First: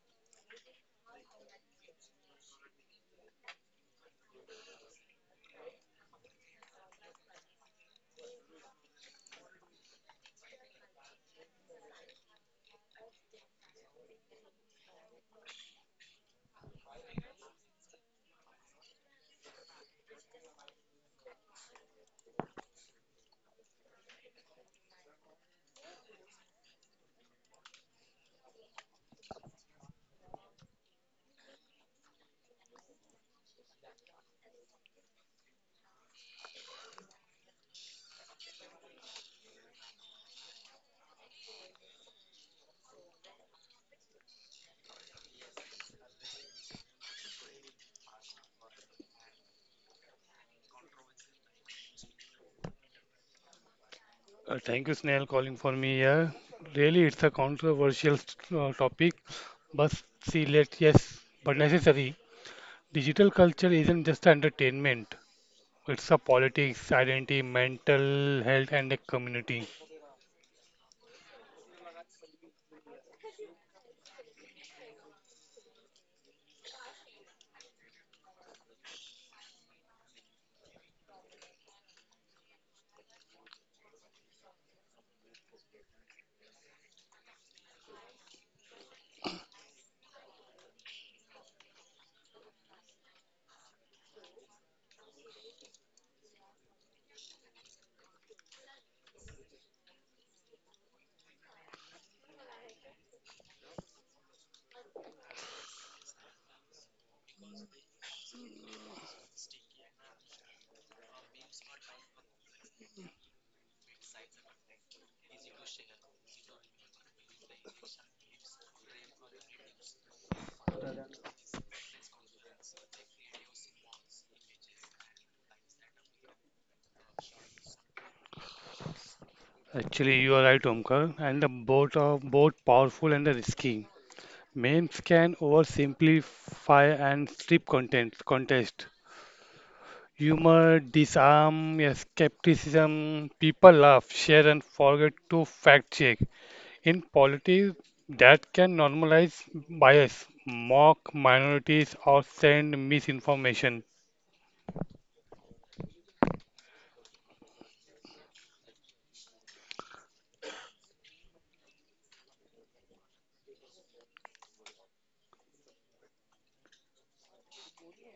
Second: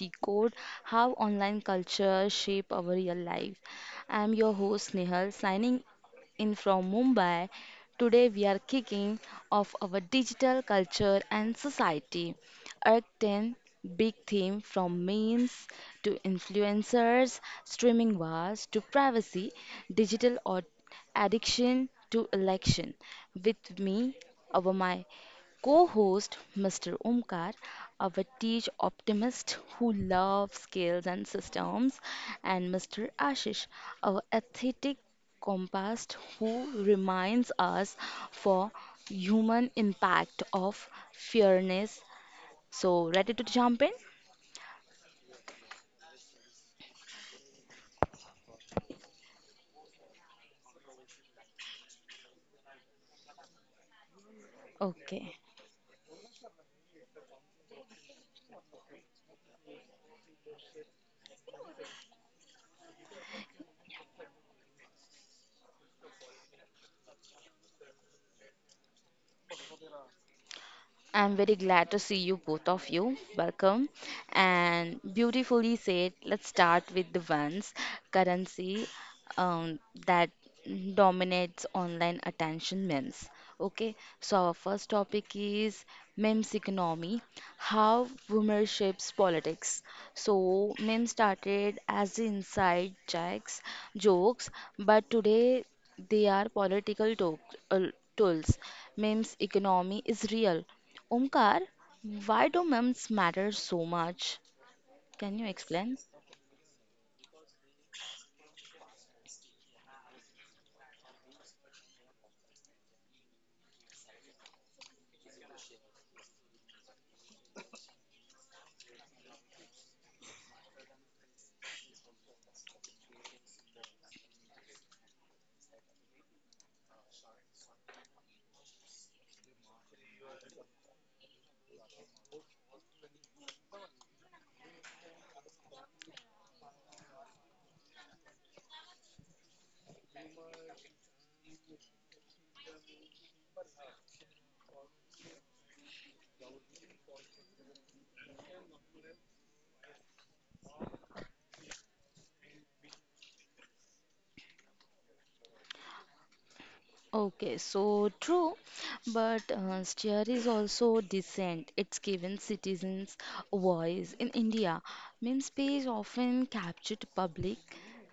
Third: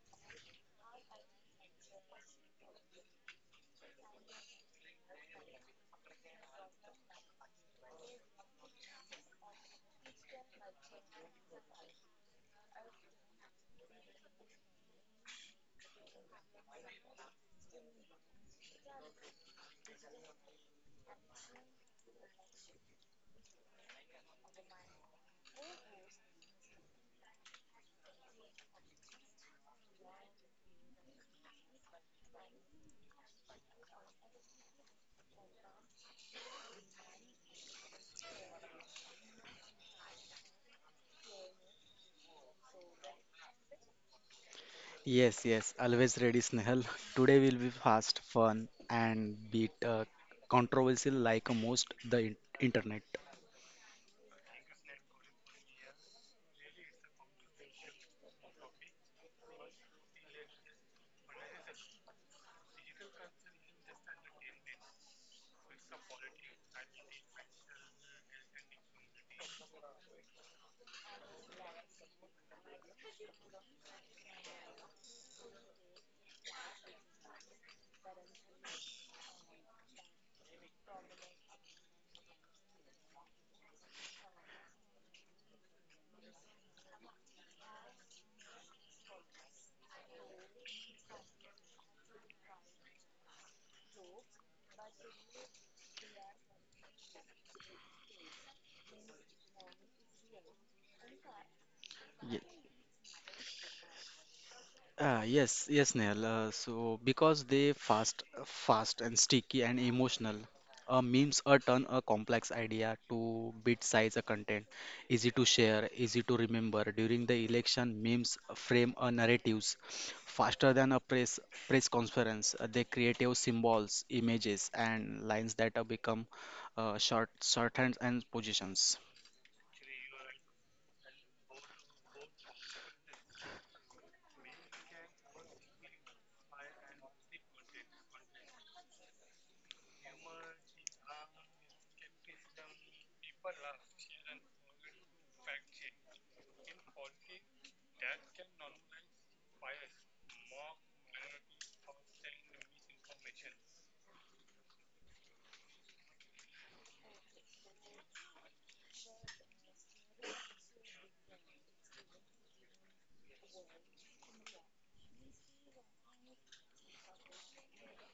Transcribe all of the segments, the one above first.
decode how online culture shape our real life. I'm your host Nihal, signing in from Mumbai. Today we are kicking off our digital culture and society. Arc 10 big theme from memes to influencers, streaming wars to privacy, digital or addiction to election. With me, over my co host, Mr. Omkar, our teach optimist who loves scales and systems, and Mr. Ashish, our aesthetic compass who reminds us for human impact of fairness. So, ready to jump in? Yes, yes, always ready, Snehal. Today will be fast, fun, and bit controversial like most the internet. Thank you, Snail, calling Okay. for me here. Really, it's a controversial topic, but see, let yes, but necessary. Digital culture isn't just entertainment. It's a politics, identity, mental health, and a community. I'm very glad to see you, both of you. Welcome. And beautifully said, let's start with the ones currency um, that dominates online attention memes. Okay, so our first topic is memes economy how rumor shapes politics. So, memes started as inside jokes, but today they are political uh, tools. Memes economy is real Omkar, why do memes matter so much? Can you Yes, explain? Nehal, so because they fast and sticky and emotional. Memes turn a complex idea to bit-size content, easy to share, easy to remember. During the election, memes frame a narratives faster than a press conference. They creative symbols, images, and lines that become shorthands and positions. Actually, you are right, Omkar, and the both are both powerful and risky. Memes can oversimplify and strip content contest. Humor, disarm, yeah, skepticism. People laugh, share, and forget to fact check. In politics, that can normalize bias, mock minorities, or send misinformation. Okay, so true, but steer is also decent. It's given citizens a voice in India. Meme space often captured public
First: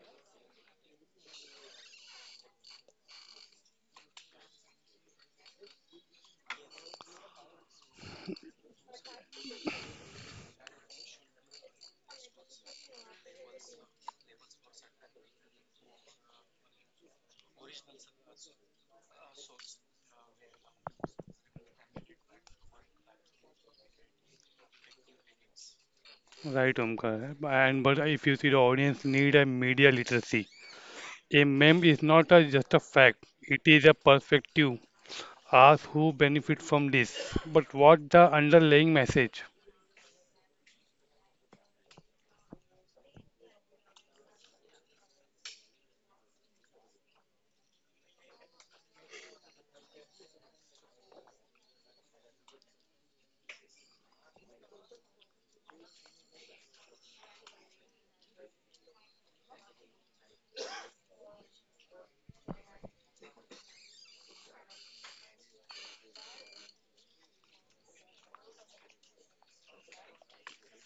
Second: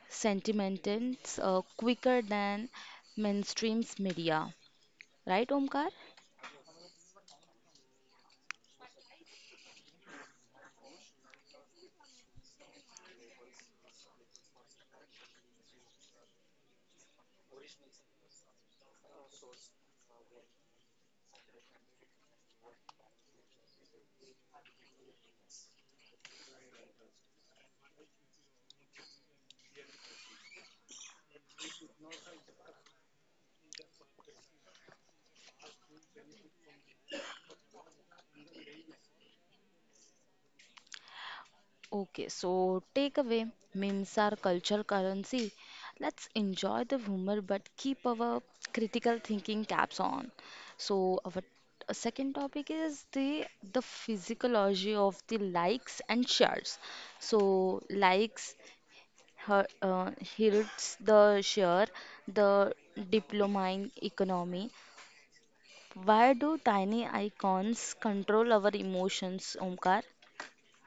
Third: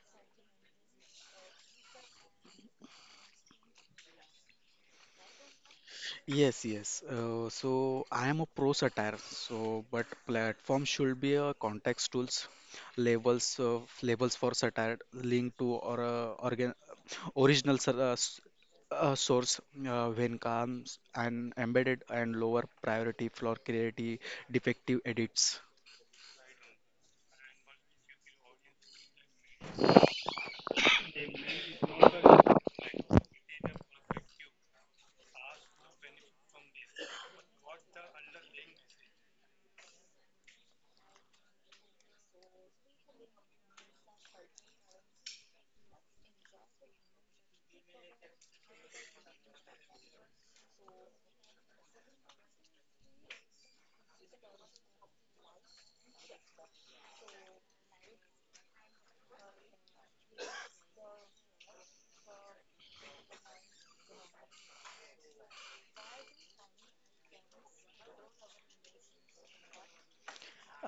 sentiments quicker than mainstream's media. Right, Omkar? Yes. So I am a pro satire. So, but platform should be a context tools, labels, labels for satire, link to or organ original source when comes and embedded and lower priority for creative defective edits. Right, Omkar. And but if you see the audience need a media literacy. A meme is not a, just a fact, it is a perspective. Ask who benefit from this, but what the underlying message? Okay, so takeaway memes are cultural currency. Let's enjoy the humor but keep our critical thinking caps on. So our second topic is the physiology of the likes and shares. So likes her, uh, hurts the share, the dopamine economy. Why do tiny icons control our emotions, Omkar?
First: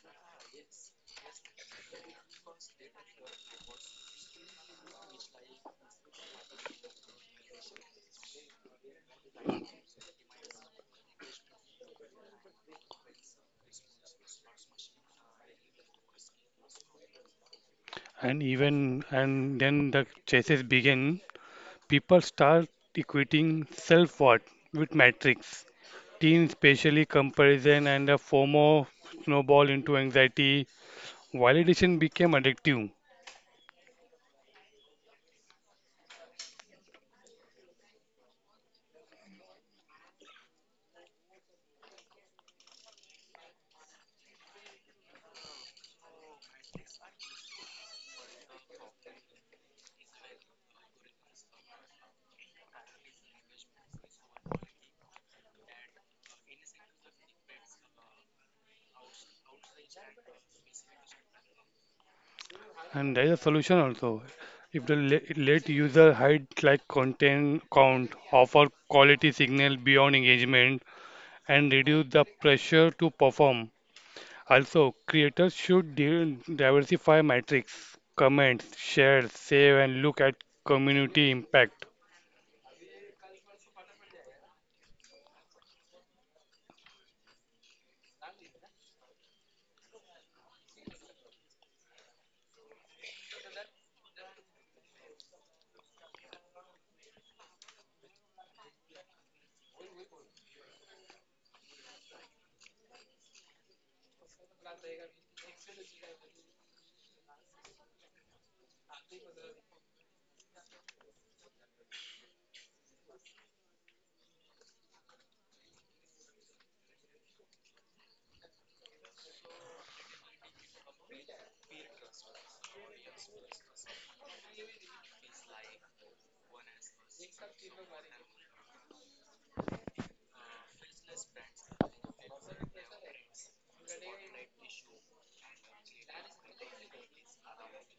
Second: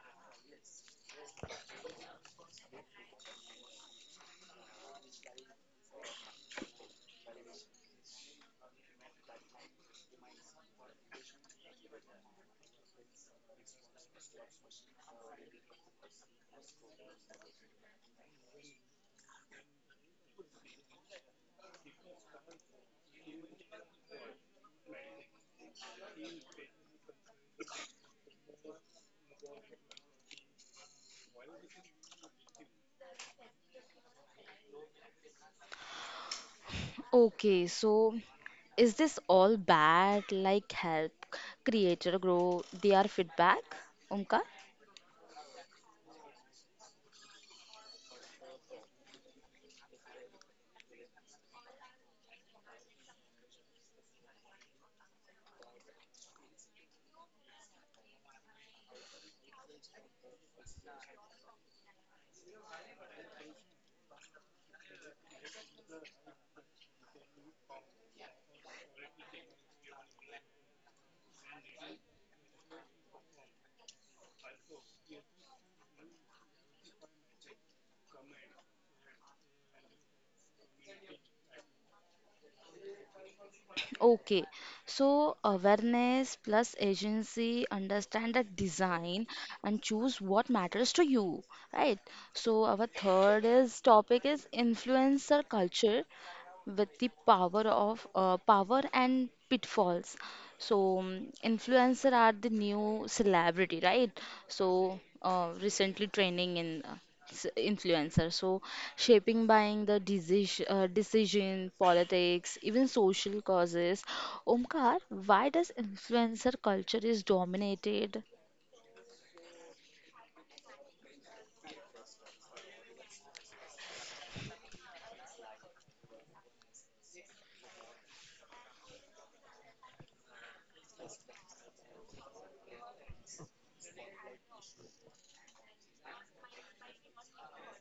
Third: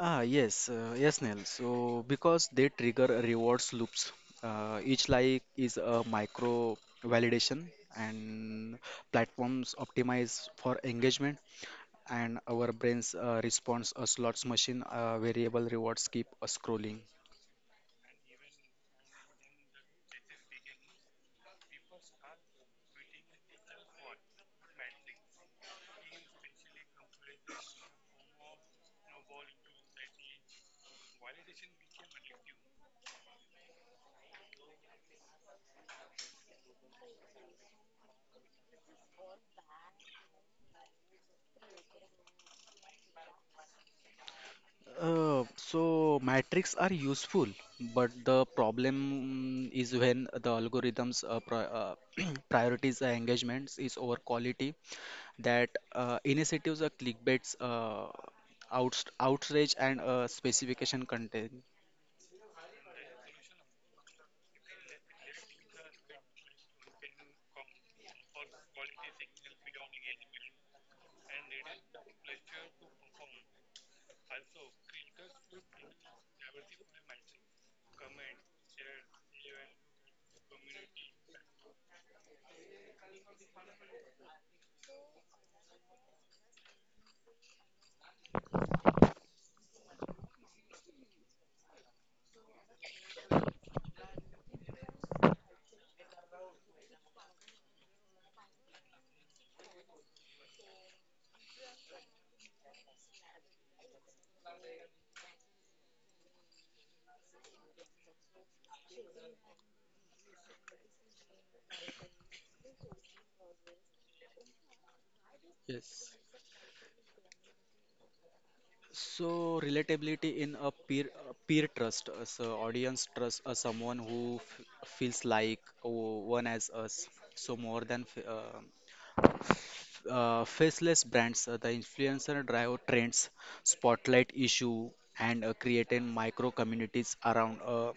Ah, yes, yes, Neil. So, because they trigger rewards loops. Uh, each like is a micro validation, and platforms optimize for engagement, and our brains responds a slots machine variable rewards keep scrolling. And even and then the chases begin. People start equating self-worth with metrics. Teen spatially comparison and a FOMO snowball into anxiety. Validation became addictive, Okay, so is this all bad? Like help creator grow their feedback? Omkar? So metrics are useful, but the problem is when the algorithms pri priorities engagements is over quality that initiatives are clickbaits, outs outrage, and specification content. and there is a solution also. If the le- let user hide like content count, offer quality signal beyond engagement, and reduce the pressure to perform. Also, creators should diversify metrics, comments, share, save, and look at community impact. Okay, so awareness plus agency, understand the design and choose what matters to you, right? So our third is topic is influencer culture with the power of power and pitfalls. So influencer are the new celebrity, right? So recently training in influencer, so shaping buying the decision, politics, even social causes. Omkar, why does Yes. influencer culture is dominated? So relatability in a peer trust. Uh, so audience trust someone who f feels like oh, one as us. So more than faceless brands. Uh, the influencer drive trends, spotlight issue, and creating micro communities around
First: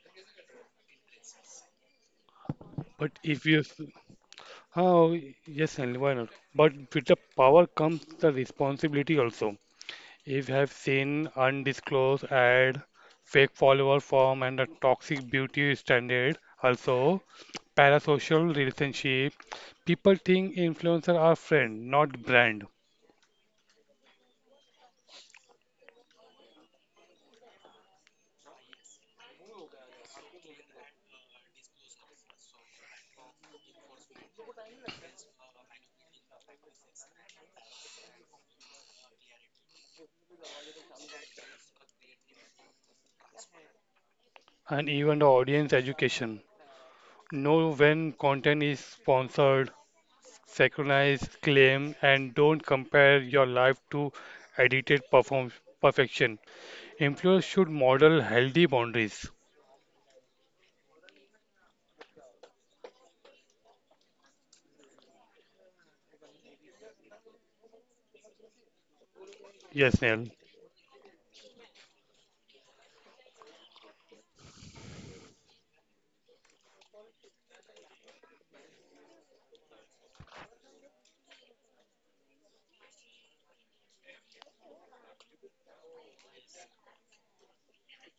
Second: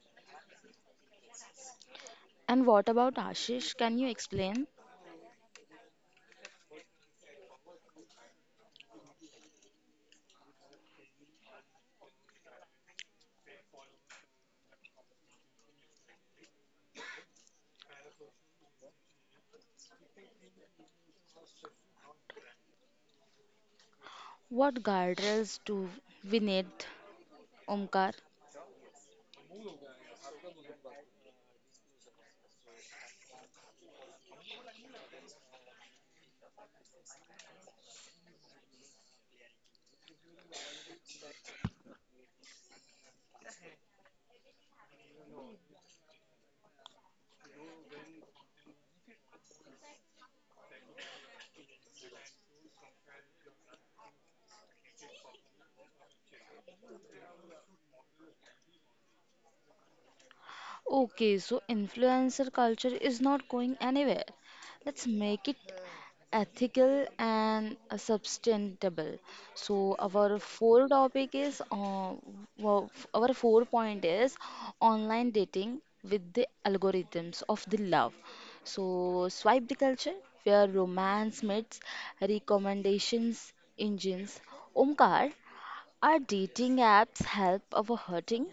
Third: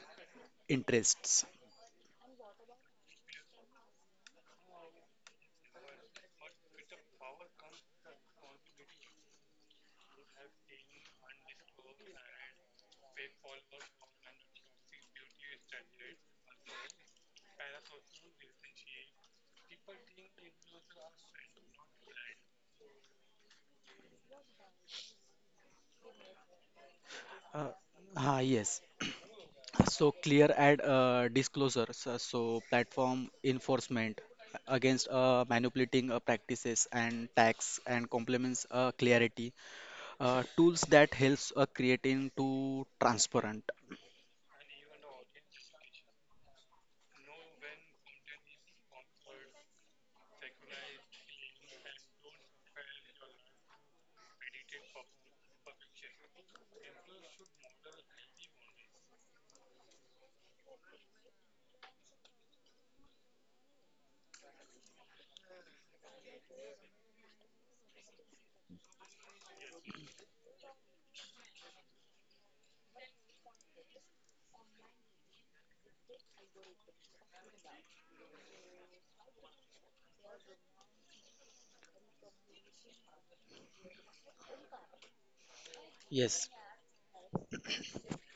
interests. And what But about if you. Ashish? Can you explain Oh, yes, and why not? But with the power comes the responsibility also. If you have seen undisclosed ad, fake follower form, and a toxic beauty standard, also parasocial relationship, people think influencers are friend, not brand, what guardrails do we need, Uh, Omkar? ah yes, So clear ad disclosures. Uh, so platform enforcement against manipulating practices and tax and complements clarity, tools that helps creating to transparent. and even the audience education. Know when content is sponsored, synchronized, claim, and don't compare your life to edited perform perfection. Employers should model healthy boundaries. Okay, so influencer culture is not going anywhere. Let's make it ethical and sustainable. So Yes, our Neil. four topic is our four point is online dating with the algorithms of the love. So swipe the culture where romance meets recommendations engines. Omkar, are Yes, dating apps help our hurting?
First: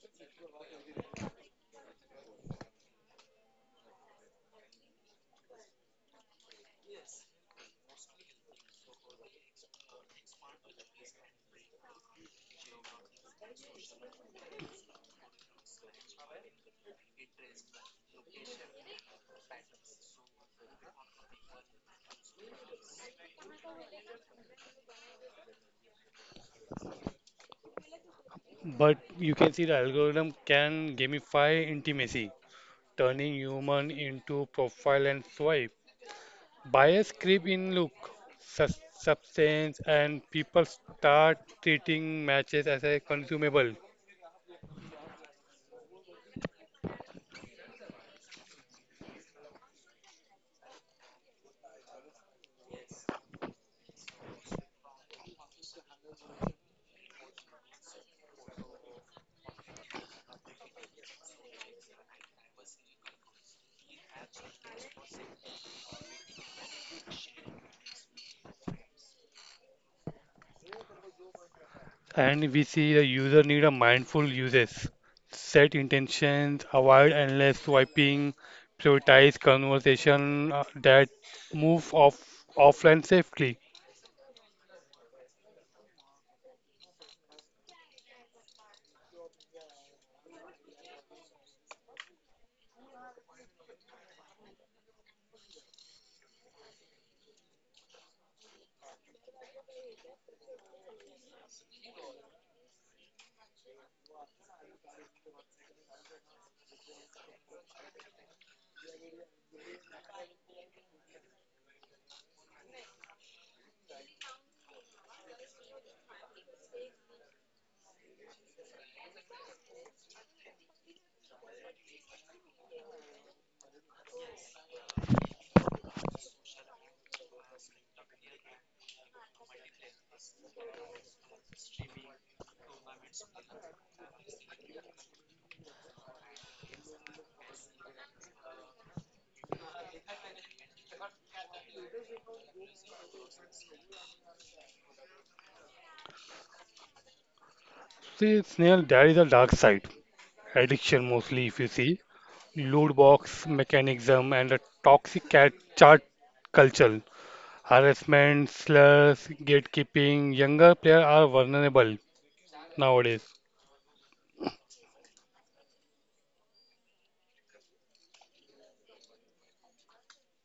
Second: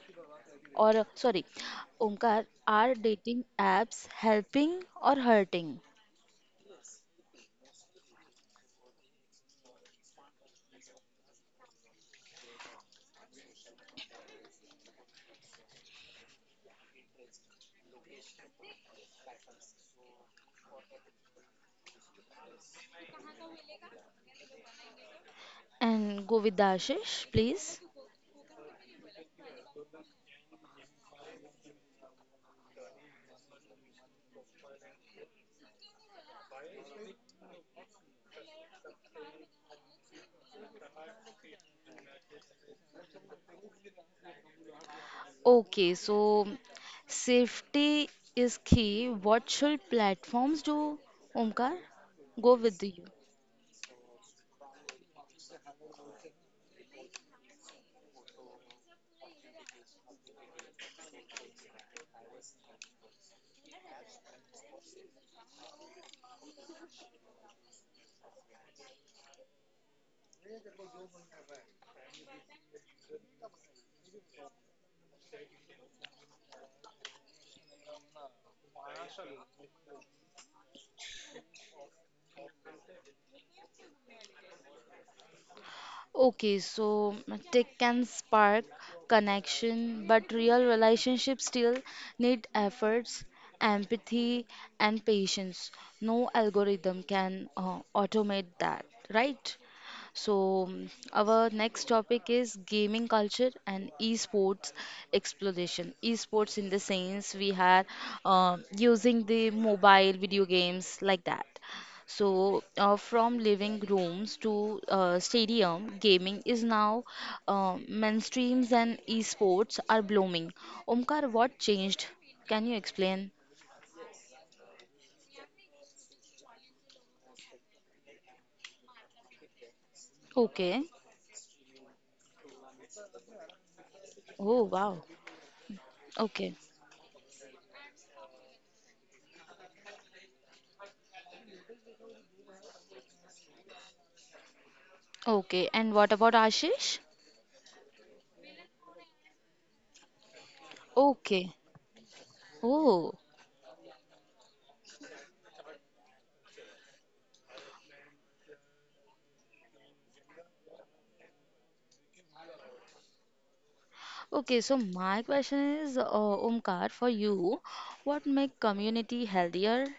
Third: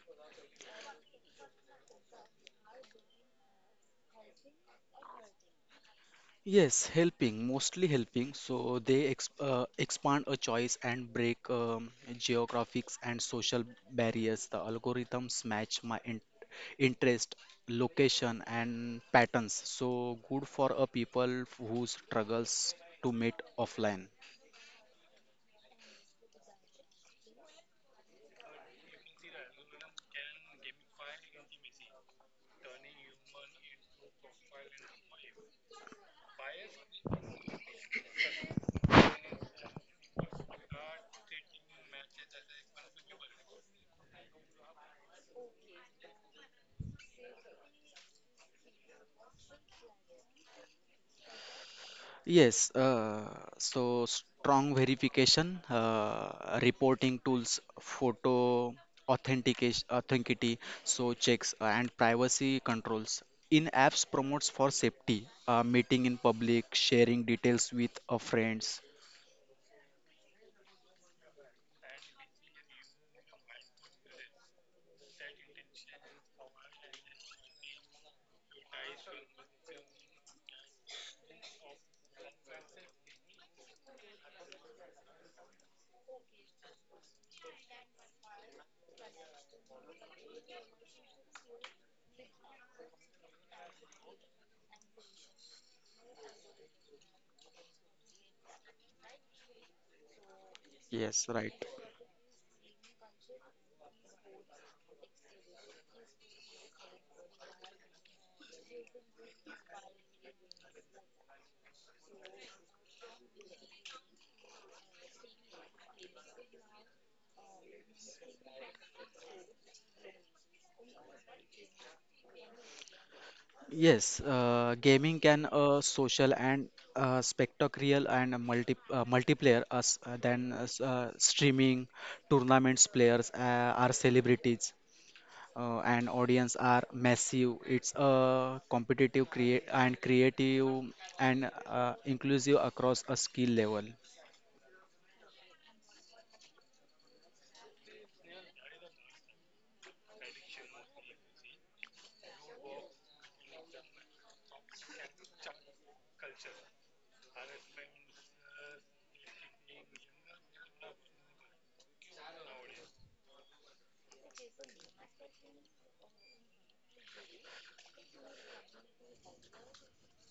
Or sorry, Omkar, are dating apps helping or hurting? Yes, helping, mostly helping. So they ex expand a choice and break geographics and social barriers. The algorithms match my in interest, location, and patterns. So good for a people who struggles to meet offline. And go with the Ashish, please. But you can see the algorithm can gamify intimacy, turning human into profile and swipe. Bias creep in look, substance, and people start treating matches as a consumable. Okay, so safety is key. What should platforms do? Omkar, go Yes, with you. uh, so strong verification, reporting tools, photo authenticity, so checks and privacy controls. In apps promotes for safety, meeting in public, sharing details with friends. And we see the user need a mindful uses. Set intentions, avoid endless swiping, prioritize conversation that move off offline safely. Okay, so tech can spark connection, but real relationships still need efforts, empathy, and patience. No algorithm can automate that, right? So, Yes, right. our next topic is gaming culture and esports exploration. Esports, in the sense, we are using the mobile video games like that. So, from living rooms to stadium, gaming is now mainstreams and esports are blooming. Omkar, what changed? Can you explain? Yes, gaming can social and spectacular and multiplayer Okay. Streaming tournaments players are Oh, celebrities wow. And audience Okay. are massive. It's a competitive create and creative and inclusive across a skill level. Okay. And what about Ashish? See, Snail, there is a dark side. Addiction mostly, Okay. if you see. Loot Oh. box mechanism and a toxic cat chart culture. Harassment, slurs, gatekeeping. Younger players are vulnerable nowadays. Okay. So, my question is, Omkar, for you, what make community healthier?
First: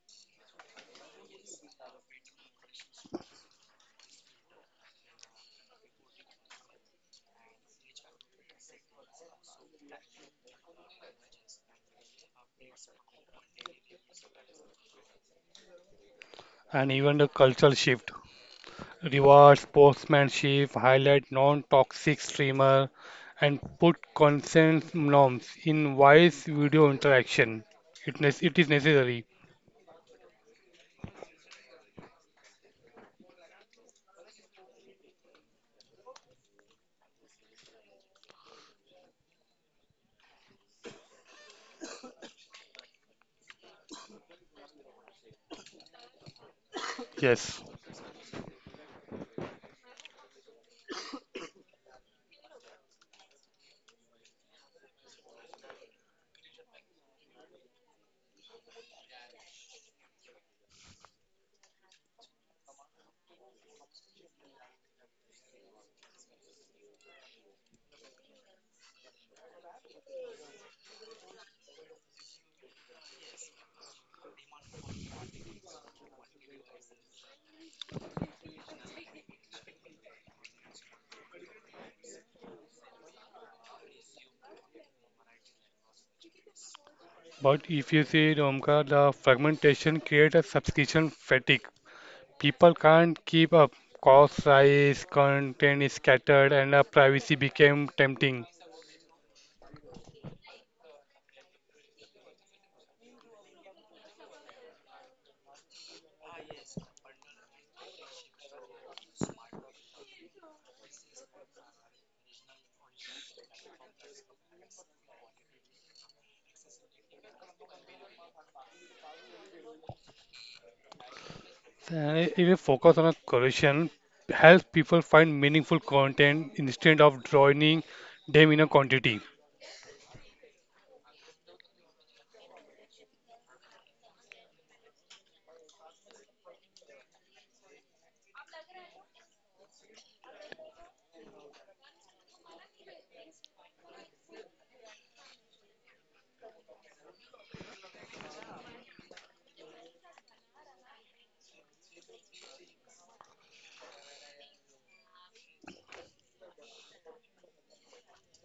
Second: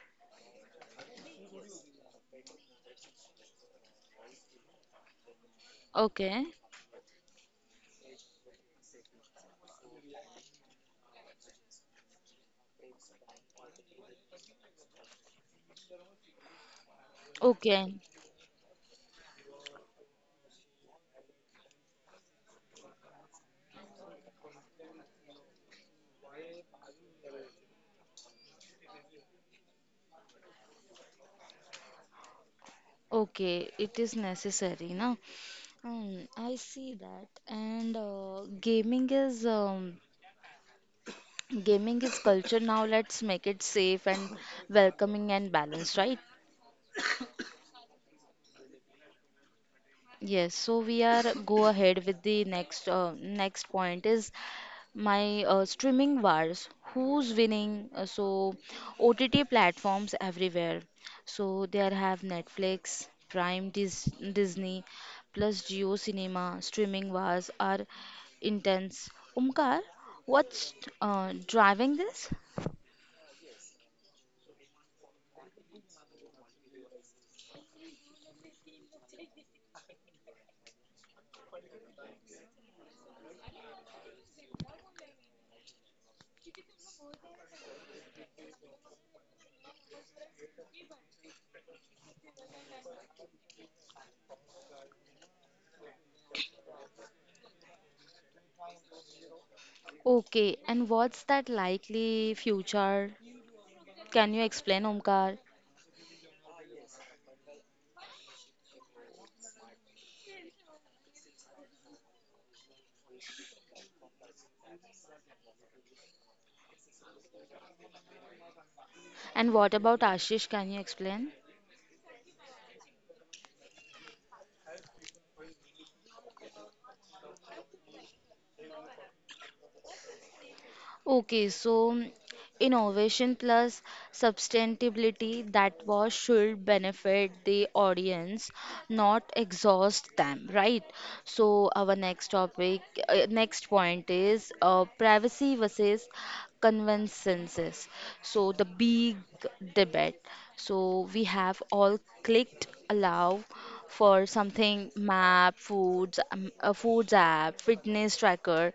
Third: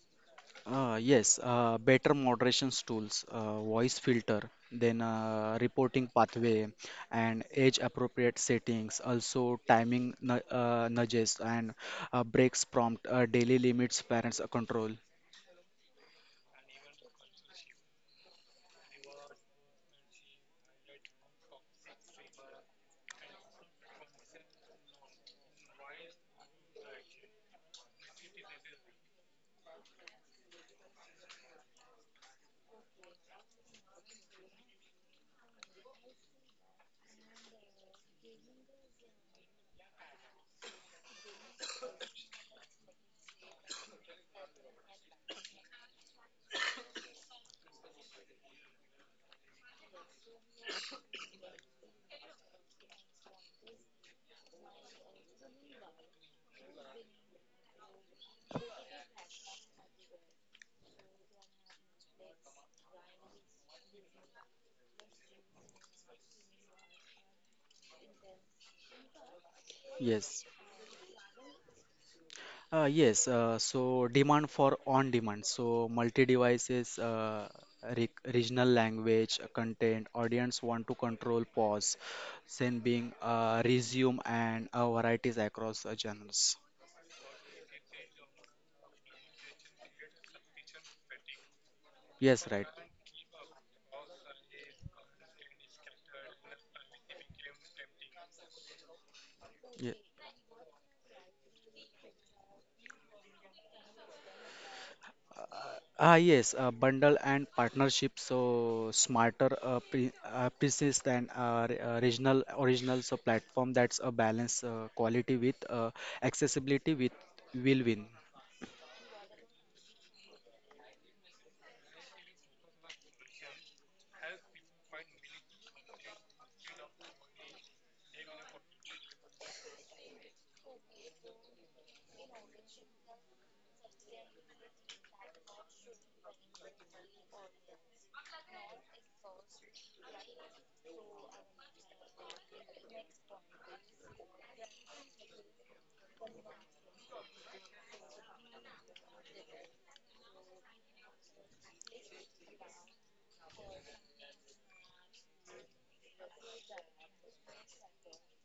Yes, better moderation tools, voice filter, then reporting Okay. pathway, and age appropriate settings. Also, timing nudges and breaks prompt, daily limits, parents control. And even the cultural Okay. shift. Reward, sportsmanship, highlight non-toxic streamer and put consent norms in wise video interaction. It is necessary. Okay. It is necessary, na? I see that. And gaming is culture now. Let's make it safe and welcoming and balanced, right? Yes. Yes, so we are go ahead with the next next point is my streaming wars. Who's winning? So OTT platforms everywhere. So there have Netflix, Prime, Disney, plus Geo Cinema. Streaming wars are intense. Umkar, Yes. what's driving this? Yes, so demand for on-demand, so multi-devices, re regional language, content, audience want to control pause, then being resume and varieties across genres. But if you see the Omkar, the fragmentation creates a subscription fatigue. Yes, right. People can't keep up. Cost rise, content is scattered, and privacy became tempting. Yeah. Okay, and what's that likely future? Can you explain, Omkar? Ah, yes, bundle and partnership, so smarter pre pieces than regional original, so platform that's a balance quality with accessibility with will win. And what about Ashish? Can you explain? And if you focus on a correlation, helps people find meaningful content instead of drowning them in a quantity. Okay, so innovation plus sustainability that was should benefit the audience, not exhaust them, right? So our next topic, next point is privacy versus conveniences. So the big debate. So we have all clicked allow for something map, foods, a foods app, fitness tracker,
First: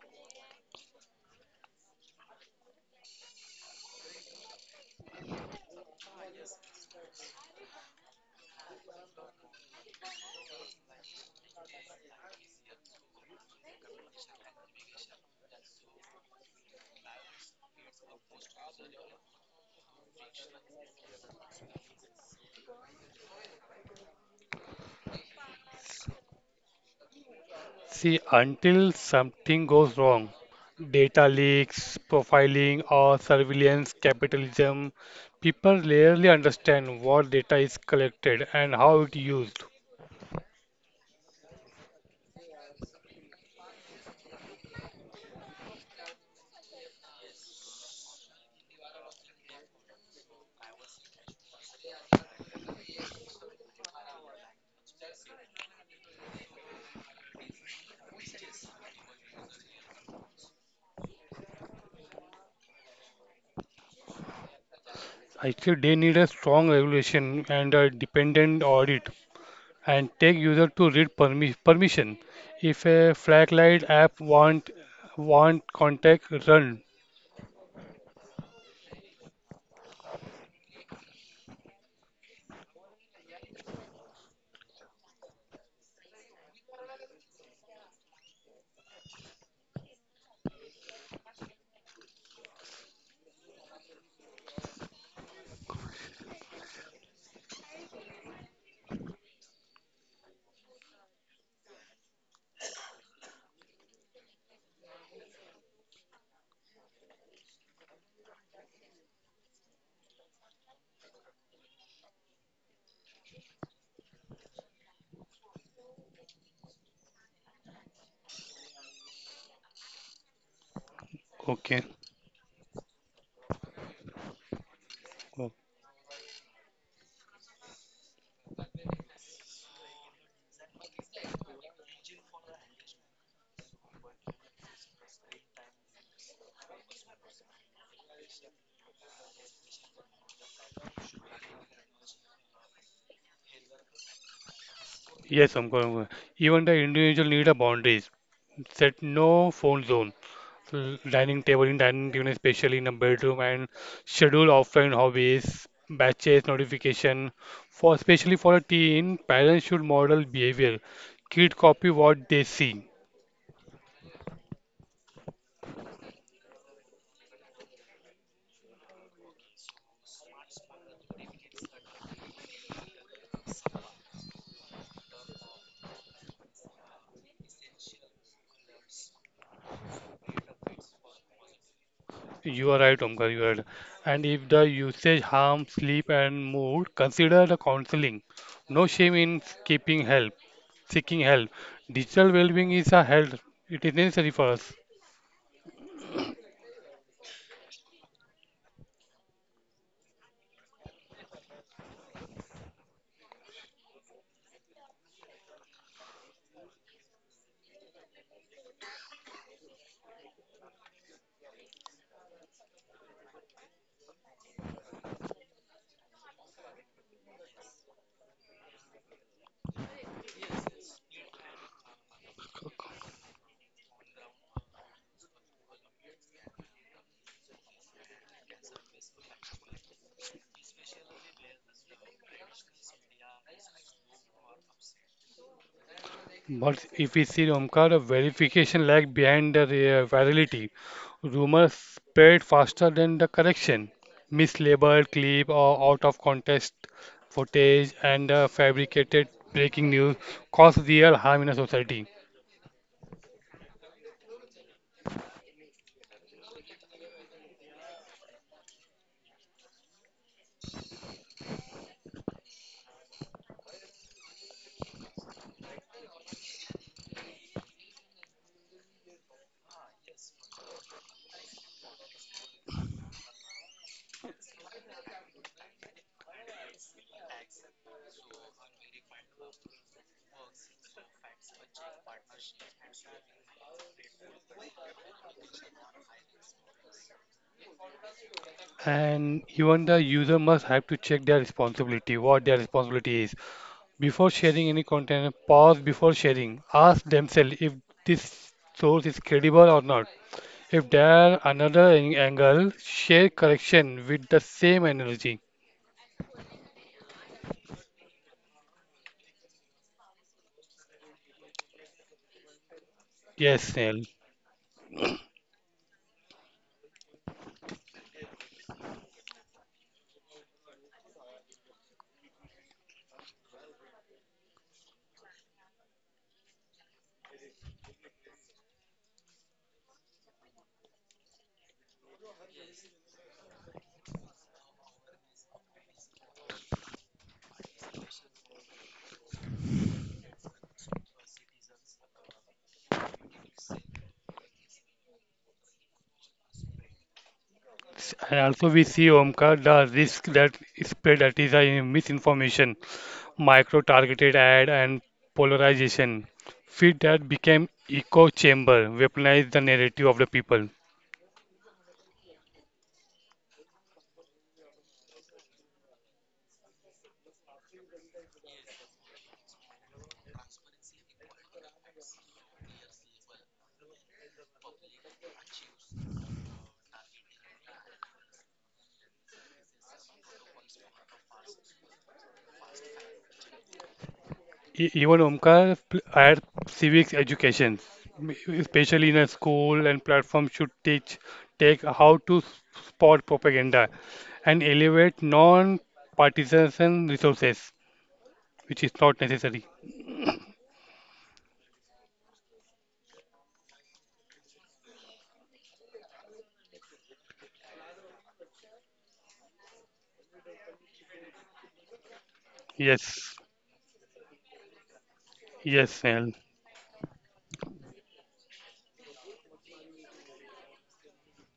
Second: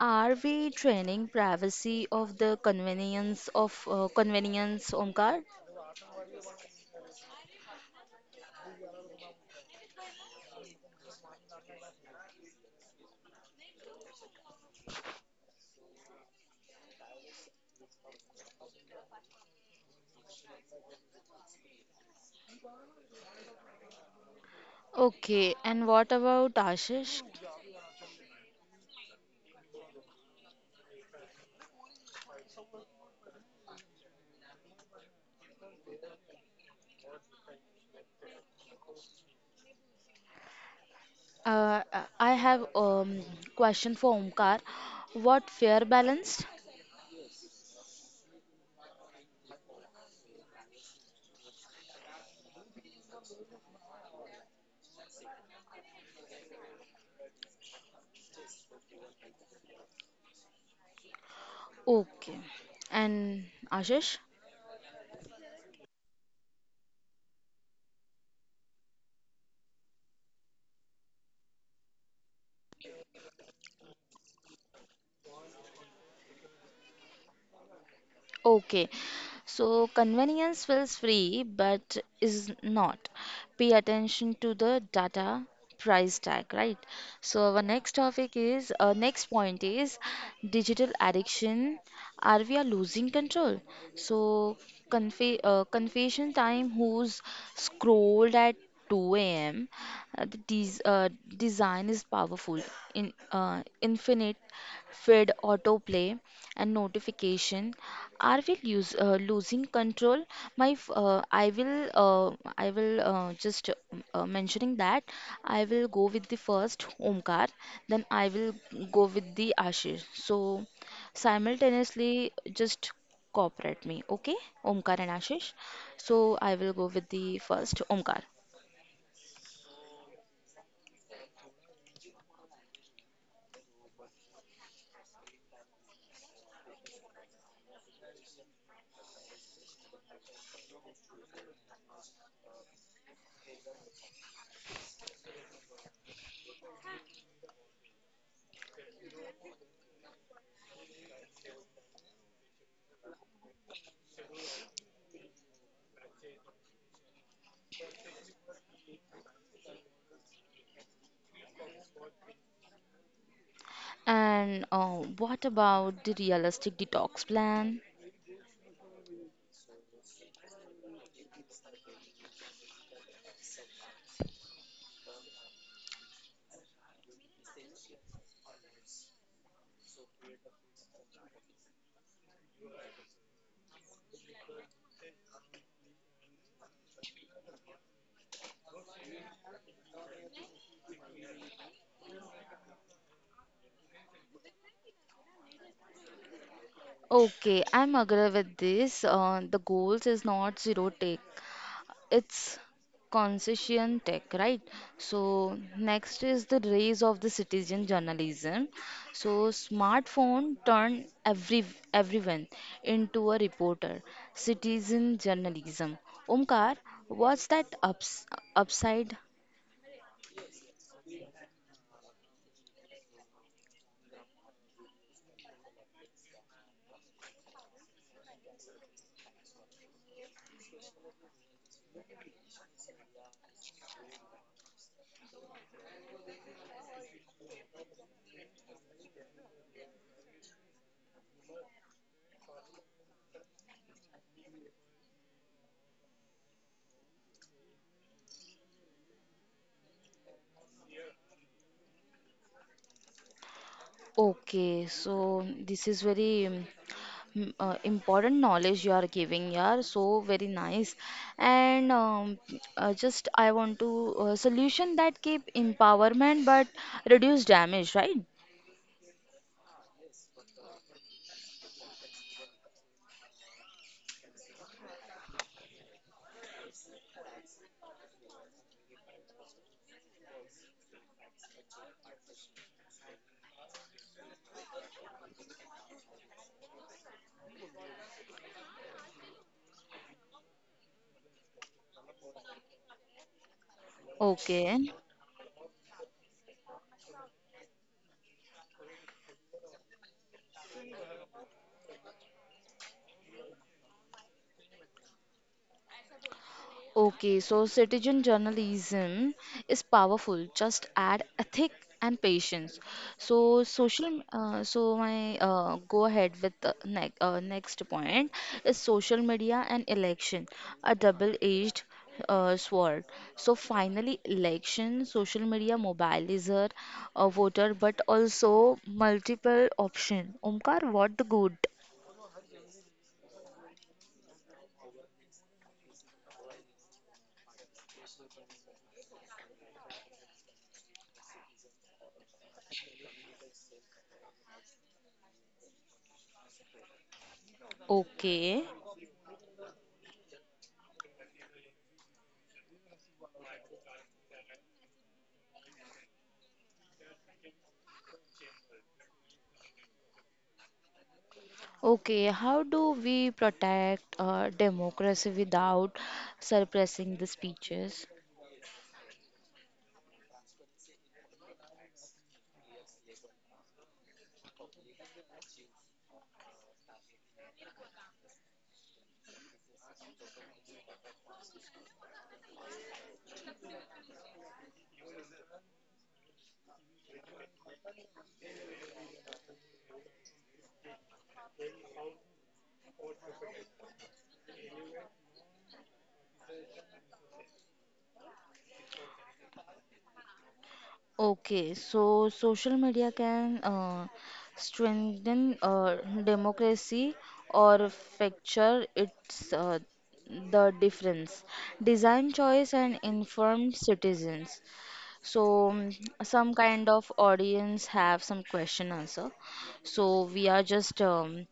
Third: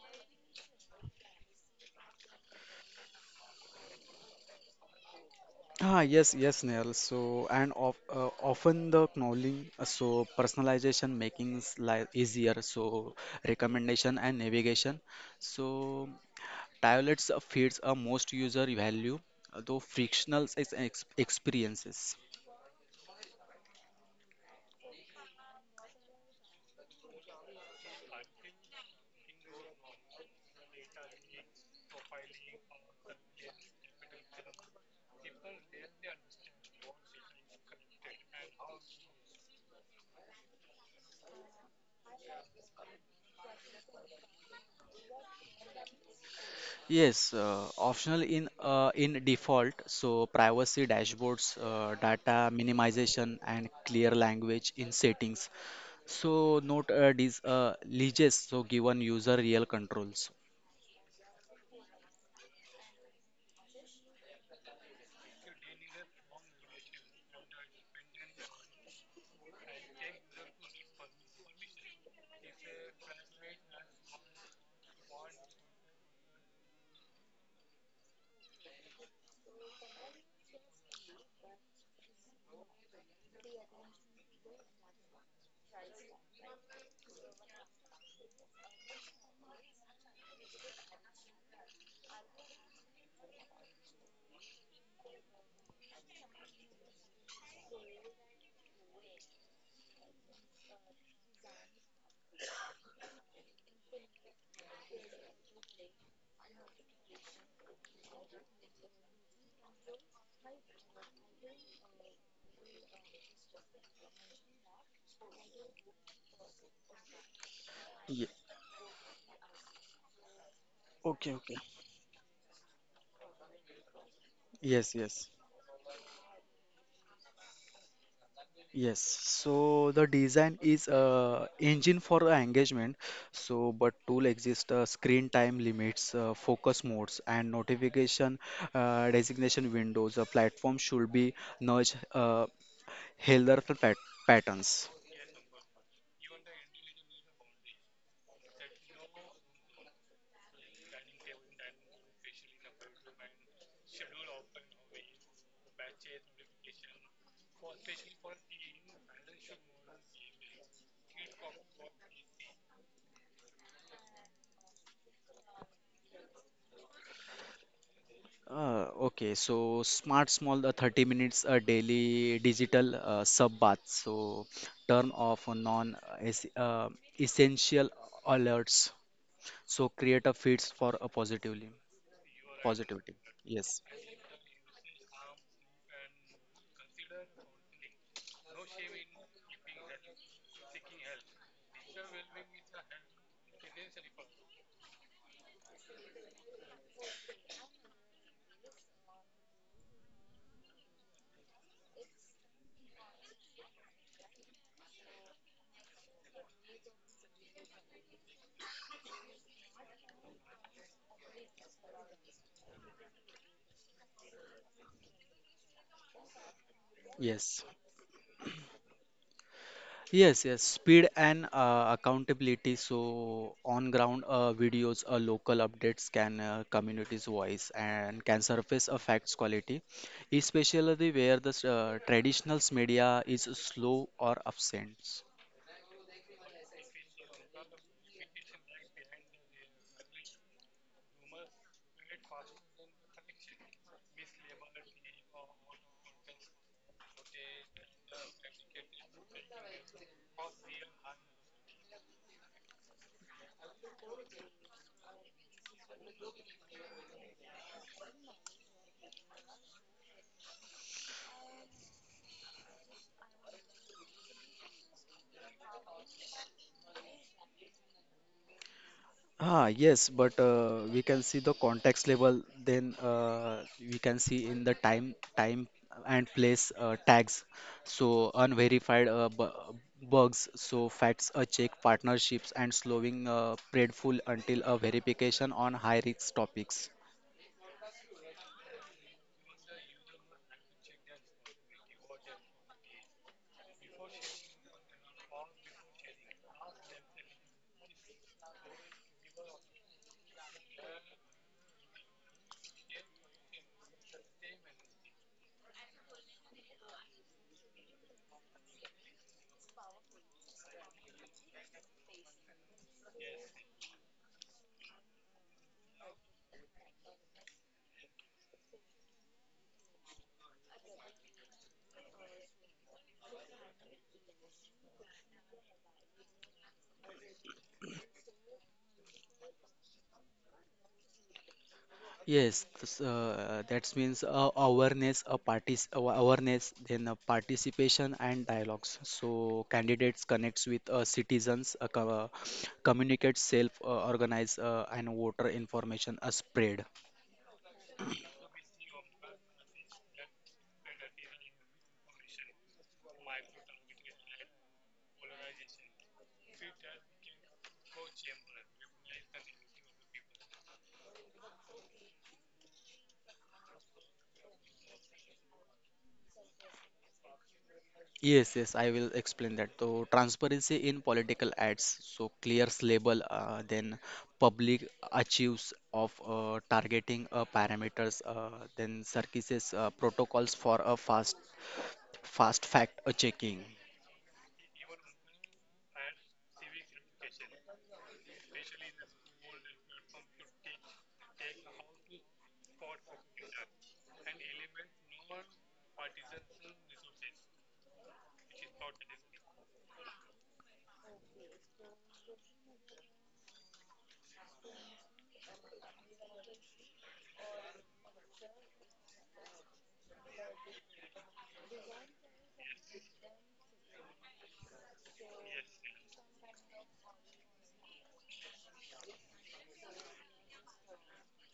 are we training privacy of the convenience of convenience, Omkar? Ah, yes, yes, Neil. So, and of, often the knowledge, personalization making life easier. So, recommendation and navigation. So, tablets feeds a most user value, though frictional is ex experiences. Okay, and what about Ashish? See, until something goes wrong, data leaks, profiling, or surveillance capitalism, people rarely understand what data is collected and how it used. I have question for Omkar. What fair balance? Yes, optional in default. So, privacy dashboards, data minimization, and clear language in settings. So, note these leases. So, given user real controls. Okay, and Ashish? Actually, they need a strong regulation and a dependent audit and take user to read permission. If a flaglight app want contact, run. Okay, so convenience feels free but is not. Pay attention to the data price tag, right? So our next topic is next point is digital addiction. Are we are losing control? So confession time who's scrolled at 2 a.m. The design is powerful in infinite feed, autoplay, and notification. Are we losing control? I will just mentioning that I will go with the first Omkar, then I Ye- will go with the Ashish. So Okay, okay. Okay. simultaneously, just cooperate me, okay? Yes, Omkar and yes, Ashish. Oh, So I will go with the first Omkar. yes. So the design is engine for engagement. So, but tool exist screen time limits, focus modes, and notification designation windows. A platform should be nudge healthier patterns. yes, I'm going. Even the individual need a boundaries. Set no phone zone l- dining table in dining table, especially in a bedroom, and schedule offline hobbies, batches, notification. For especially for a teen, parents should model behavior. Kid copy what they see. And what about the realistic detox plan? Okay, so smart small 30 minutes a daily digital sub bath. So turn off essential alerts. So create a feeds for a positively You are right, positivity. Omkar, you are right. Yes, And if the usage harms sleep and mood, consider the counseling. No shame in seeking help. Seeking help. Digital well-being is a health. It is necessary for us. Okay, I'm agree with this. The goals is not zero take, it's concession tech, right? So next is the rise of the citizen journalism. So smartphone turn everyone into a reporter. Citizen journalism. Omkar, what's yes, that upside? yes, yes. Speed and accountability. So on ground videos, local updates can community's voice and can surface a facts quality, especially where the traditional media is slow or absent. But if we see Omkar, verification lag behind the virality. Rumors spread faster than the correction. Mislabeled clip or out of context footage and fabricated breaking news cause real harm in a society. Okay, so this is very important knowledge you are giving, yeah, so very nice and just I want to solution that keep empowerment but reduce damage, right? Ah, yes, but we can see the context level, then we can see in the time and place tags. So unverified bu bugs, so facts a check partnerships and slowing predful until a verification on high risk topics. And even the user must have to check their responsibility, what their responsibility is. Before sharing any Okay. content, pause before sharing. Ask themselves if this source is credible or not. If there are another angle, share correction with the same energy. Okay, so citizen journalism is powerful. Just add ethic and patience. So Yes, Snehal. social, so my go ahead with the ne next point is social media and election, a double-edged sword. So finally, election, social media mobilizer a voter, but also multiple option. Omkar, what the good? Yes, this, that means awareness, a awareness, then participation and dialogues. So candidates connects with citizens, communicate, self organize, and voter information are spread. And Okay. also we see Omkar the risk that is spread that is a misinformation, micro-targeted ad and polarization. Feed that became echo chamber, weaponize the narrative of the people. Okay, how do we protect democracy without suppressing the speeches? Yes, I will explain that. So transparency in political ads. So clears label, then public achieves of targeting parameters, then circuses protocols for a fast fact checking. Even Omkar, our civics education, especially in a school and platform, should teach take how to spot propaganda and elevate non-partisan resources, which is not necessary. Okay, so social media can strengthen democracy or fracture its the difference. Design choice and Yes, informed citizens. So yes, Snail. some kind of audience have some question answer. So we are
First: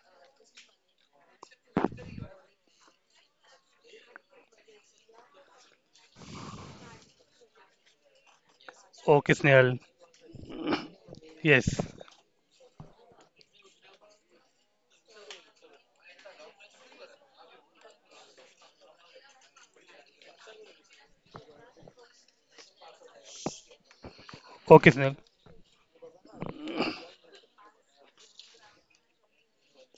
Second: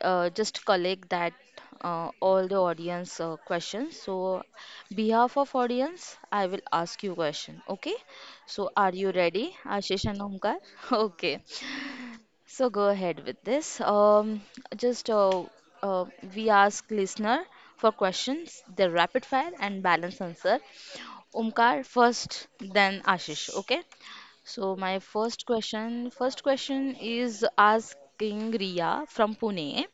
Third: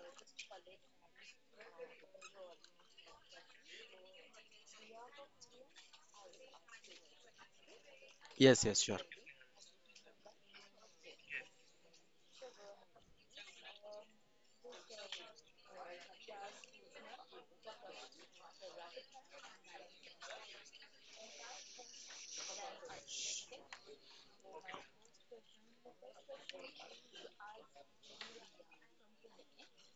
just collect that all the audience questions. So behalf of audience, I will ask you question. Okay. Yes, So yes, are sure. you Okay, ready, Snail. Ashish and Omkar? Okay. Yes, So go ahead with this. Just uh, we ask listener for questions, the rapid fire and balance answer. Omkar first, then Ashish. Okay. So okay, my Snail. first question, first question is asking Riya from Pune.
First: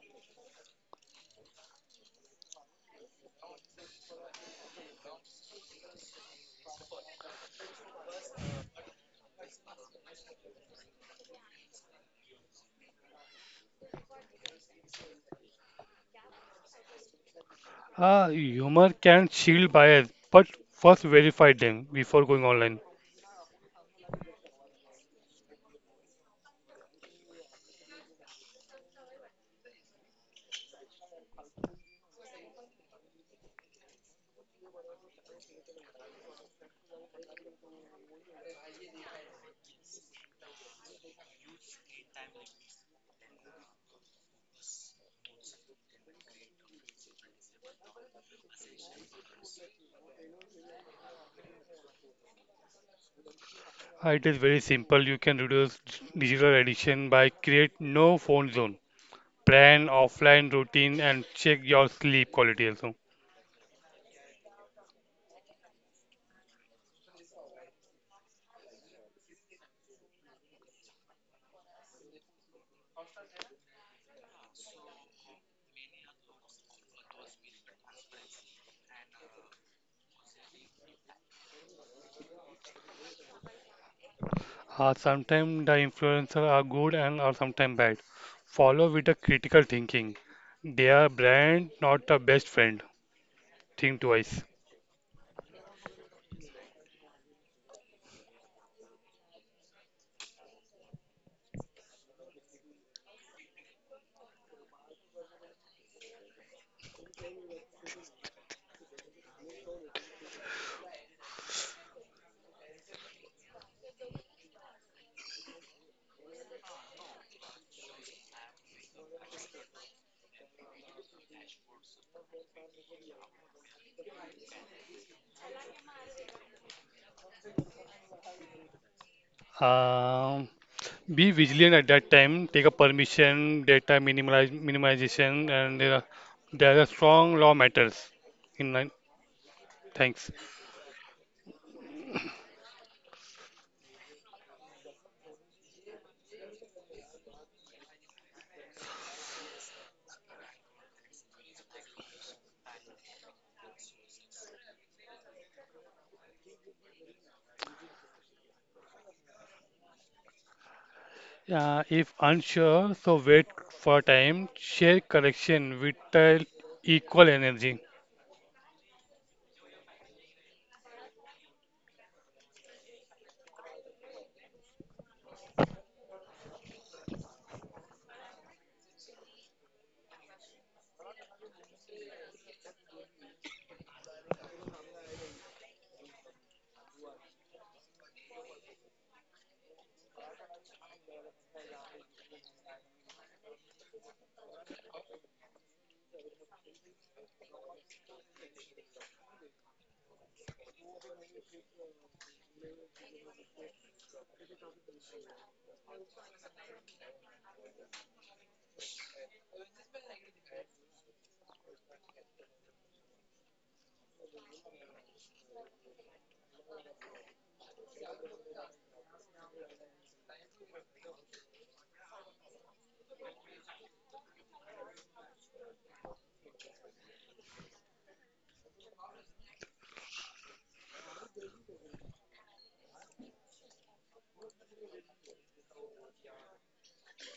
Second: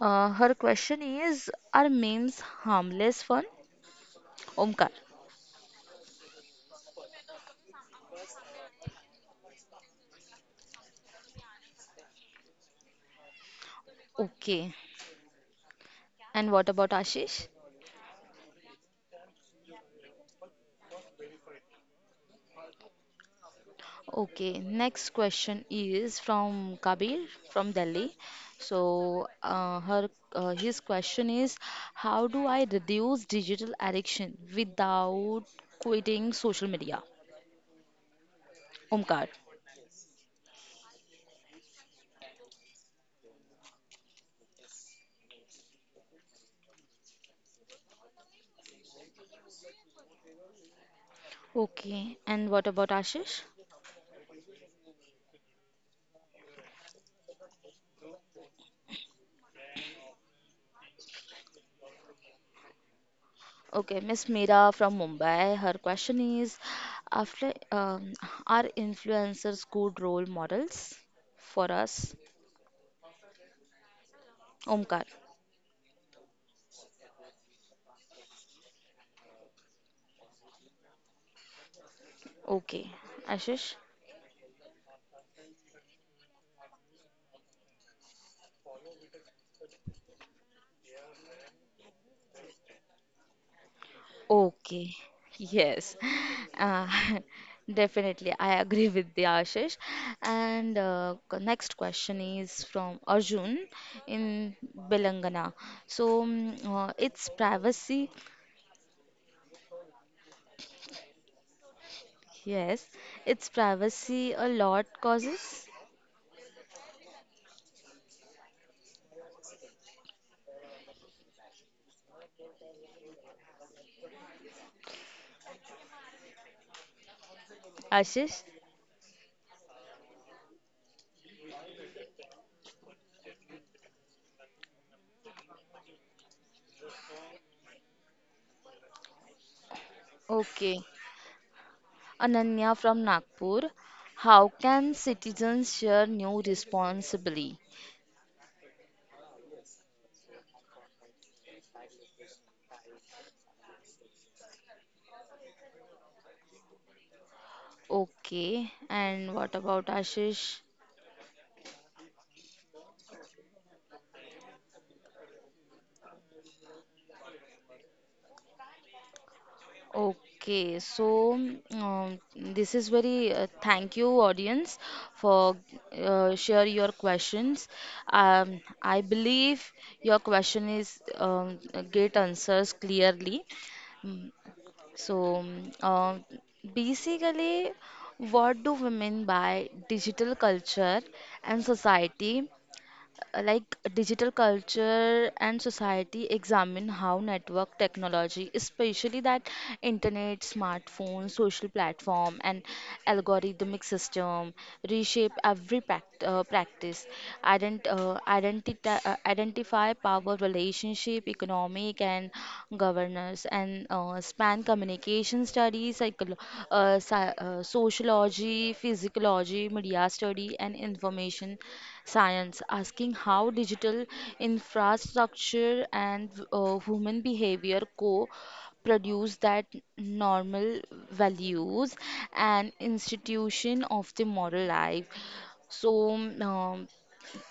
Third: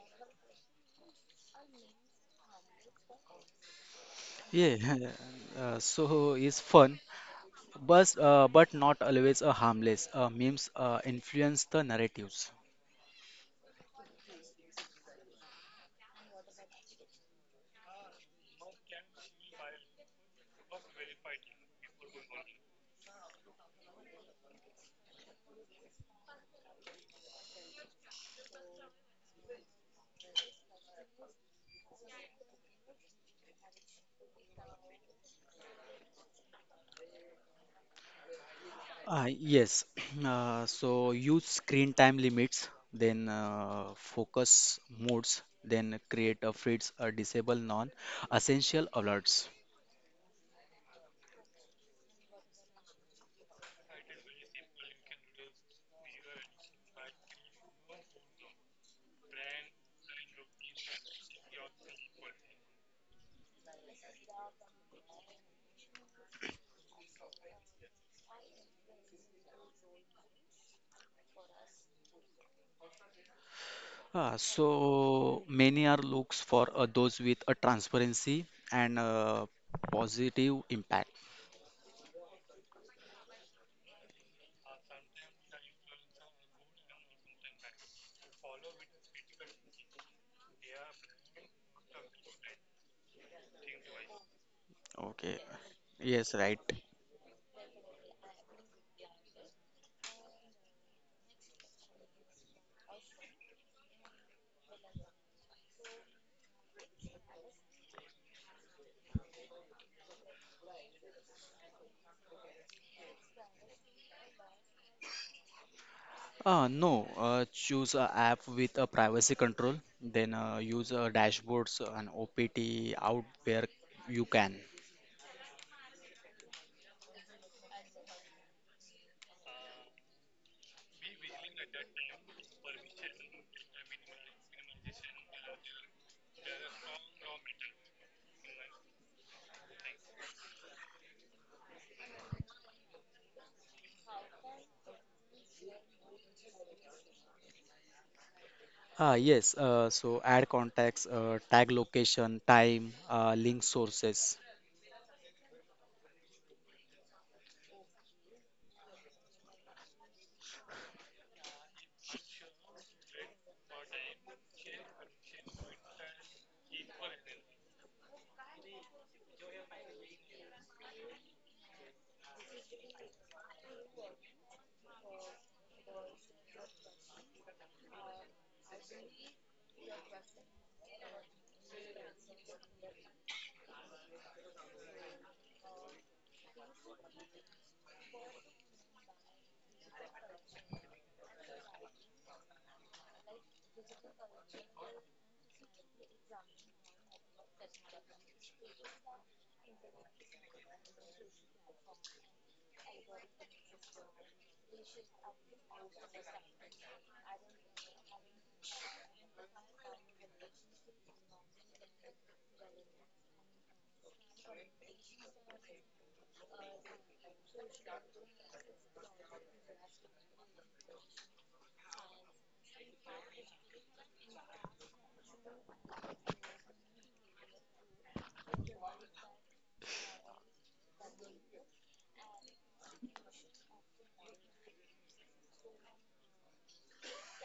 Her question is, are memes harmless fun? Yeah, Omkar. So is fun, but not always a harmless. Memes influence the narratives. Okay. And what about Ashish? Humor can shield bias, but first verify them before going online. Okay, next question is from Kabir from Delhi. So, her his question is, how do I reduce digital addiction without quitting social media? Omkar. Uh, yes, use screen time limits, then focus modes, then create a fritz or disable non-essential alerts. Okay, and what about Ashish? It is very simple. You can reduce digital addiction by create no phone zone plan offline routine and check your sleep quality also. Okay, Miss Meera from Mumbai. Her question is, after are influencers good role models for us? Uh, Omkar. so many are looks for those with a transparency and positive impact. Okay, Ashish? Sometimes the influencers are good and are sometimes bad. Follow with a critical thinking. They are brand, not a best friend. Think twice. Okay, Okay. yes, Yes, right. uh, definitely. I agree with the Ashish. And next question is from Arjun in Belangana. So it's privacy. Yes, it's privacy a lot causes. No, choose a app with a privacy control, then use dashboards and OPT out where you can. Ashish, Um, be vigilant at that time. Take a permission, data minimization, and there are strong law matters. In line, thanks. okay. Ananya from Nagpur, how can citizens share new responsibly? Ah, yes, so add contacts, tag location, time, link sources. Okay, and what about Ashish? If unsure, so wait for time. Share correction with equal energy. Okay, so this is very thank you audience for share your questions. I believe your question is get answers clearly. Mm, So, mm, uh, basically, what do women buy digital culture and society? Like digital culture and society examine how network technology especially that internet smartphone social platform and algorithmic system reshape every practice identify power relationship economic and governance and span communication studies sociology physiology media study and information Science, asking how digital infrastructure and human behavior co produce that normal values and institution of the moral life. So, um,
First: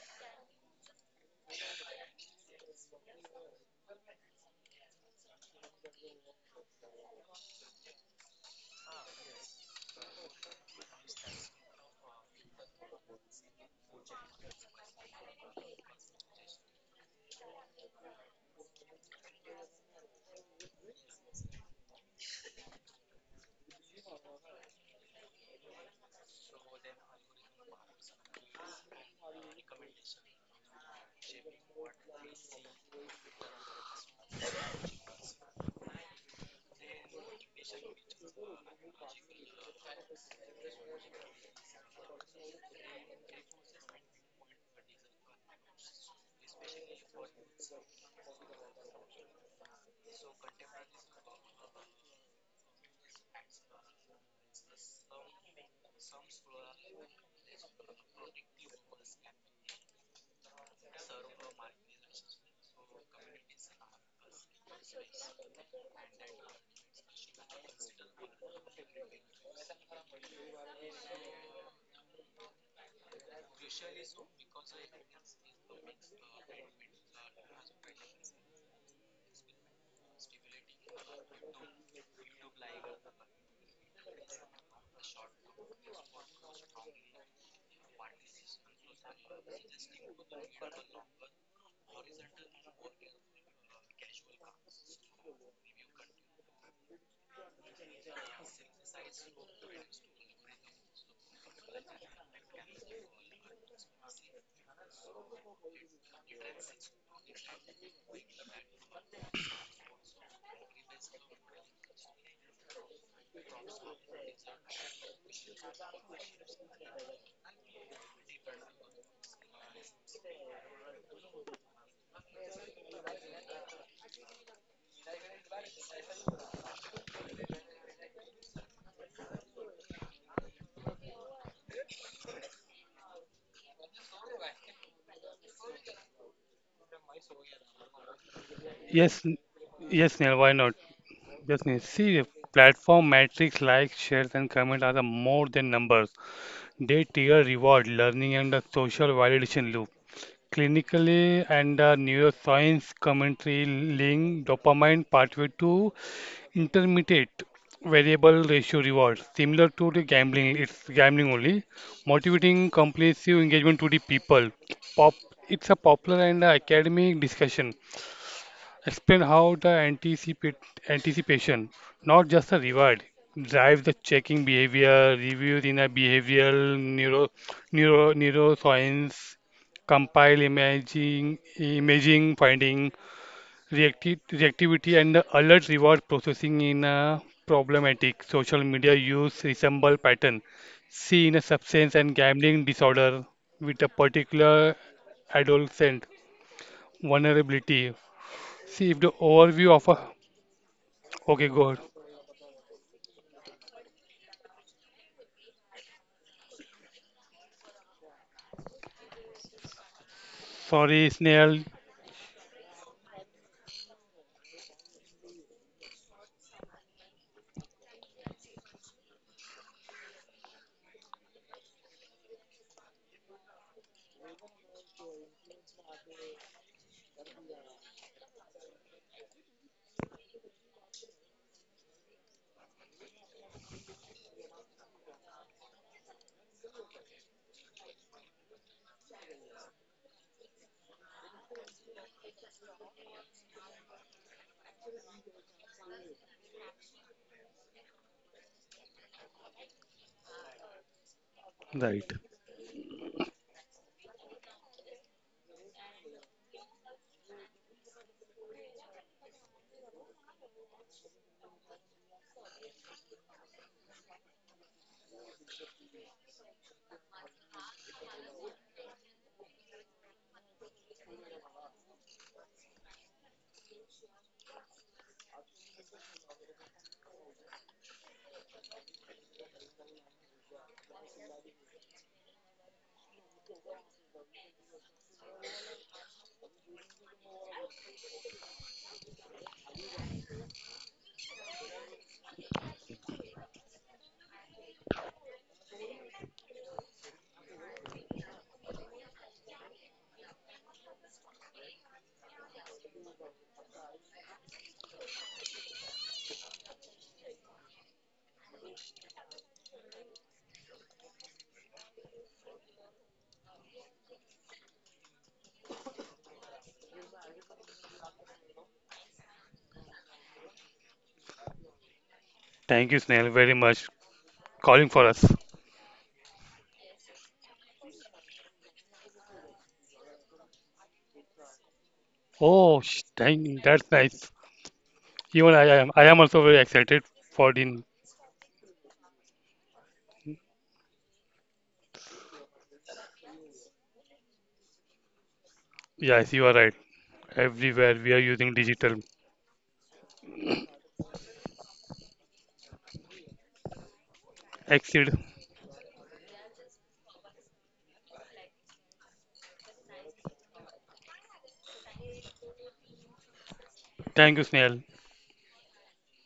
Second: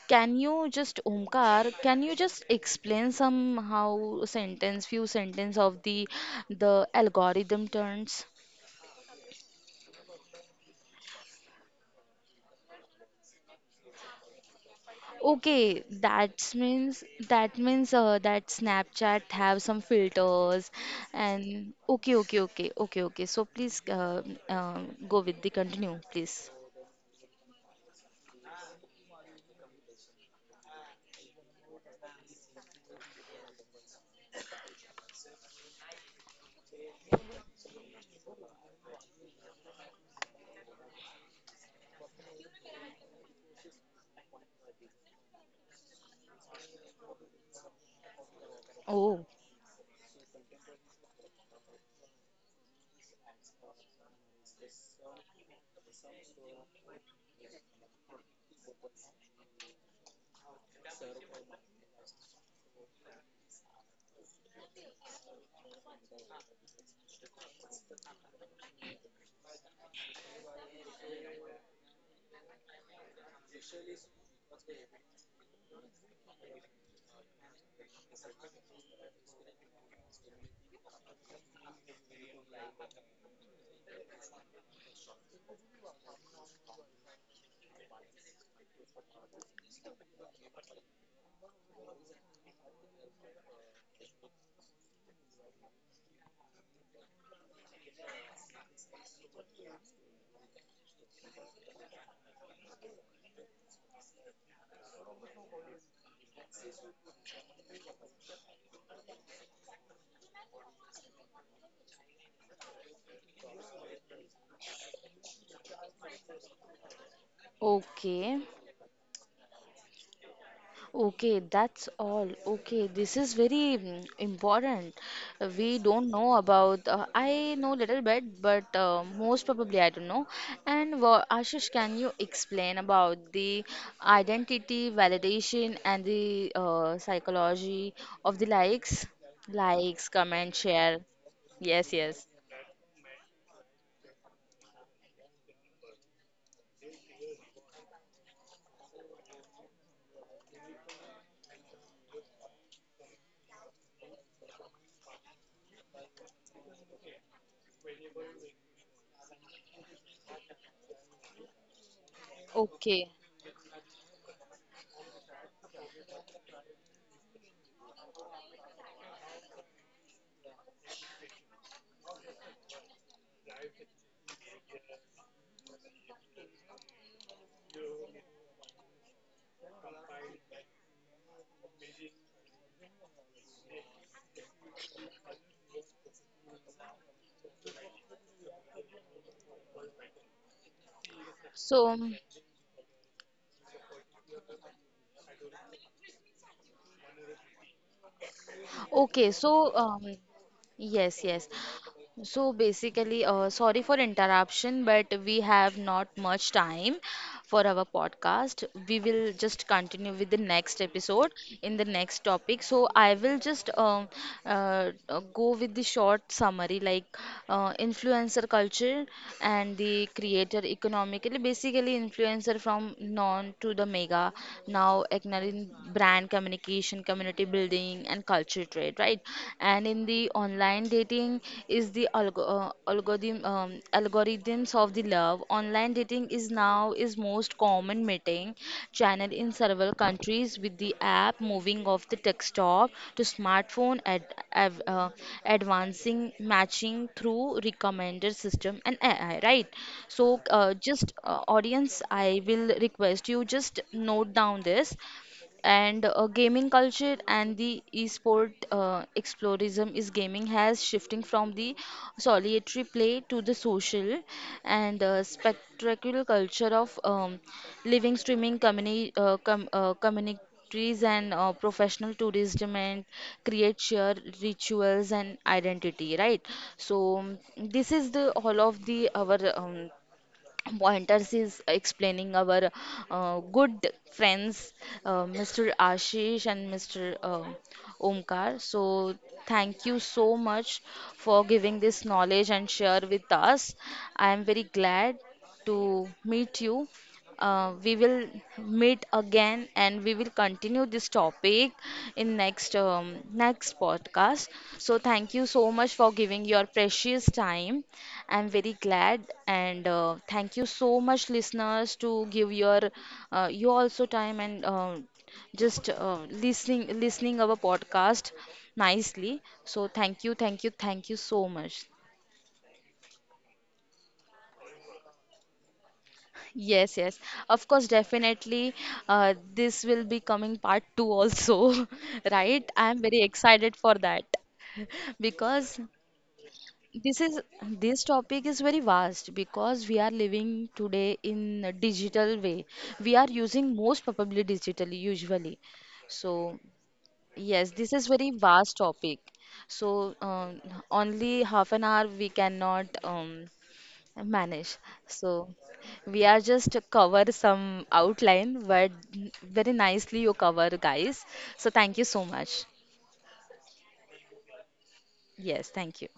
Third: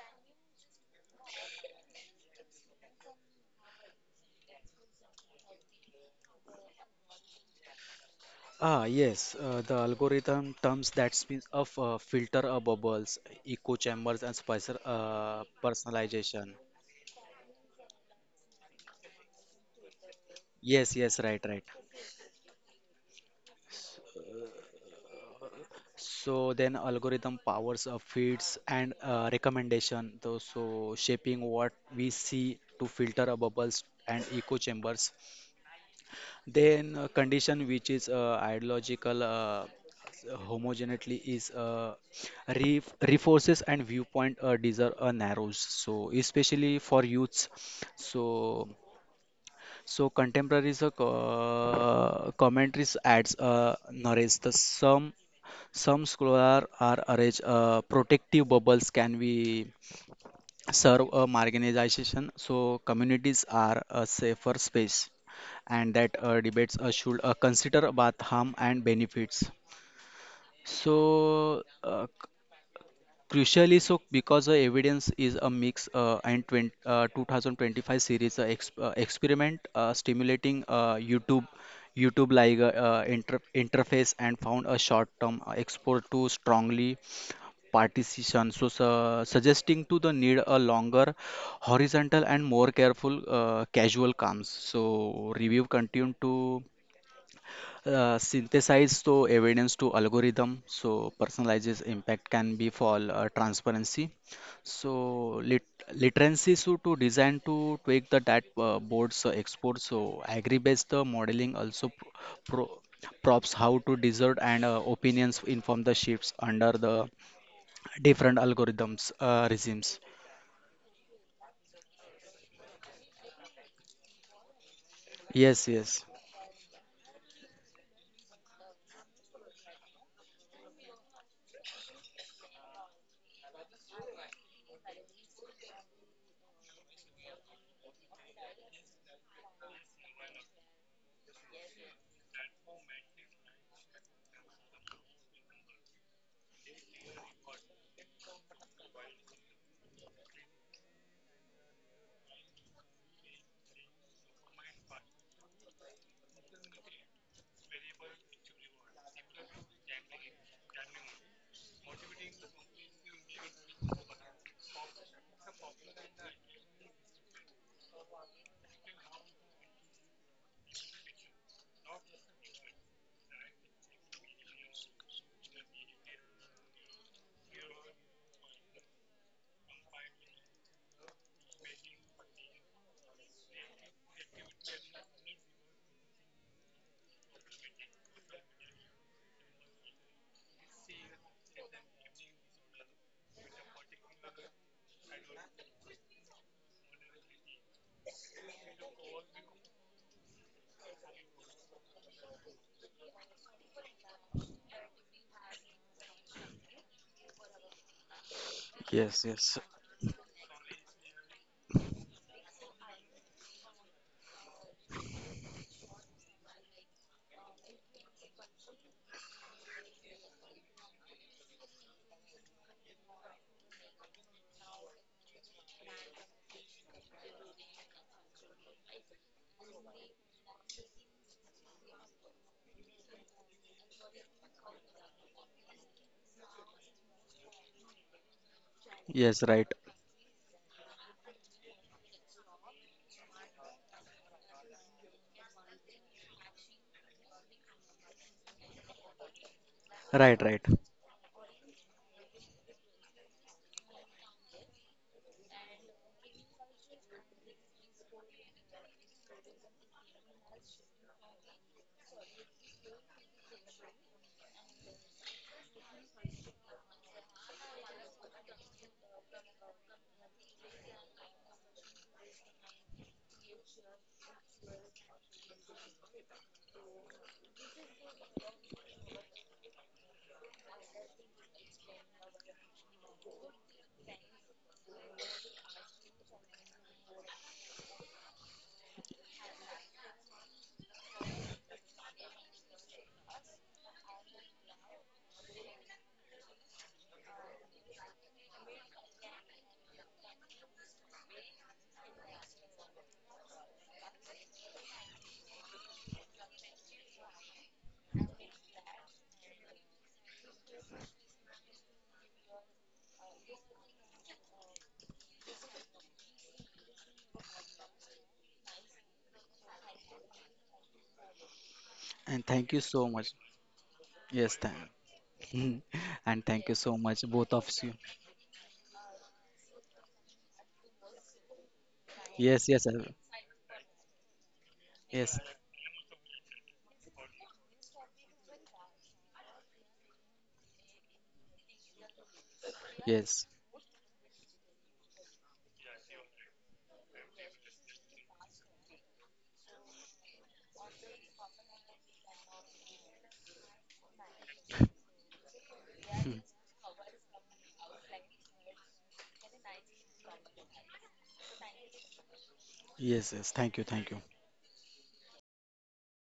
can you just, Omkar, can you just explain somehow sentence, few sentence of the algorithm turns? Ah, yes, the algorithm terms that speaks of filter bubbles, echo chambers, and spicer Okay, personalization. that means that Snapchat have some filters Yes, yes, right, right. and okay, okay, okay, okay, okay. So please uh, go with the continue, please. So then algorithm powers up feeds and recommendation, though, so shaping what we see to filter our bubbles and echo chambers. Then condition which is ideological homogeneity is re reinforces and viewpoint desire narrows. So especially for youths. So Oh, so contemporary commentaries adds narrates the some scholars are arranged protective bubbles can be serve a marginalization so communities are a safer space and that debates should consider both harm and benefits so crucially, so because the evidence is a mix and 2025 series ex experiment stimulating YouTube like interface and found a short-term export to strongly partition, so su suggesting to the need a longer horizontal and more careful casual comms. So review continued to synthesize so evidence to algorithm so personalizes impact can be for transparency so literacy so to design to tweak the that boards export so agree based the modeling also pro props how to desert and opinions inform the shifts under the different okay. algorithms regimes. Okay, that's all. Okay, this is very important. Yes, We yes, don't know about. I know little bit, but most probably I don't know. And Ashish, can you explain about the identity validation and the psychology of the likes? Yes, n- Likes, yes, Neil, comment, why not? share. Yes, Neil. Yes, See, yes. if platform metrics like shares and comments are the more than numbers. They trigger reward, learning, and a social validation loop. Clinically and the neuroscience commentary link dopamine pathway to intermediate variable ratio rewards, similar to the gambling. It's gambling only, motivating Okay. compulsive engagement to the people. Pop, it's a popular and academic discussion. Explain how the anticipation, not just the reward, drives the checking behavior, reviews in a behavioral neuroscience, imaging finding, reactivity, and the alert reward processing in a problematic social media use resemble pattern. See in a substance So. and mm, gambling disorder with a particular adolescent vulnerability. See if the Okay, overview so of a. Yes, Okay, yes. good. So basically, sorry for interruption, but we have not much time for our podcast. We yes, will yes, just continue with the next Sorry, episode Snail. in the next topic. So I will just go with the short summary like influencer culture and the creator economically. Basically, influencer from non to the mega now ignoring brand communication, community building, and culture industry trade, right? And in the online dating is the algorithms of the love. Online dating is now is most common meeting yes, channel in right, several countries with the app moving off the desktop to smartphone av- uh, advancing matching through recommender system and AI, right? right, So right, just Right. audience, I will request you just note down this and gaming culture and the esport explorism is gaming has shifting from the solitary play to the social and spectacular culture of living streaming communities and professional tourism and create shared rituals and identity, right? So this is the all of the our pointers is explaining our good friends Mr. Ashish and Mr. uh, Omkar. So thank you so much for giving this knowledge and share with us. I am very glad to meet you. We will meet again and we will continue this topic in next podcast. So thank you so much for giving your precious time. I'm very glad and thank you so much, listeners, to give your you also time and just listening our podcast nicely. So thank you, thank you, thank you so much. and thank you Thank you, so Snail, much. very much Yes calling for us. Thank, and thank you Yes, so yes. much, both Of of course, you. definitely. This will be coming part two also, Yes, right? Oh, yes, I'm very dang, excited that's for nice. that yes, Even because I am also very excited for the. this topic is very vast because we are living today in a digital way. We are yes, using most probably digitally usually. Yes, you are So right. yes, Everywhere this we is are very using vast digital. topic. So only half an hour we cannot manage. Exceed. So we are just cover some outline, but very nicely you cover guys. So thank you so much. yes, yes. Thank you, thank you. Thank you, Snail. Yes, thank you.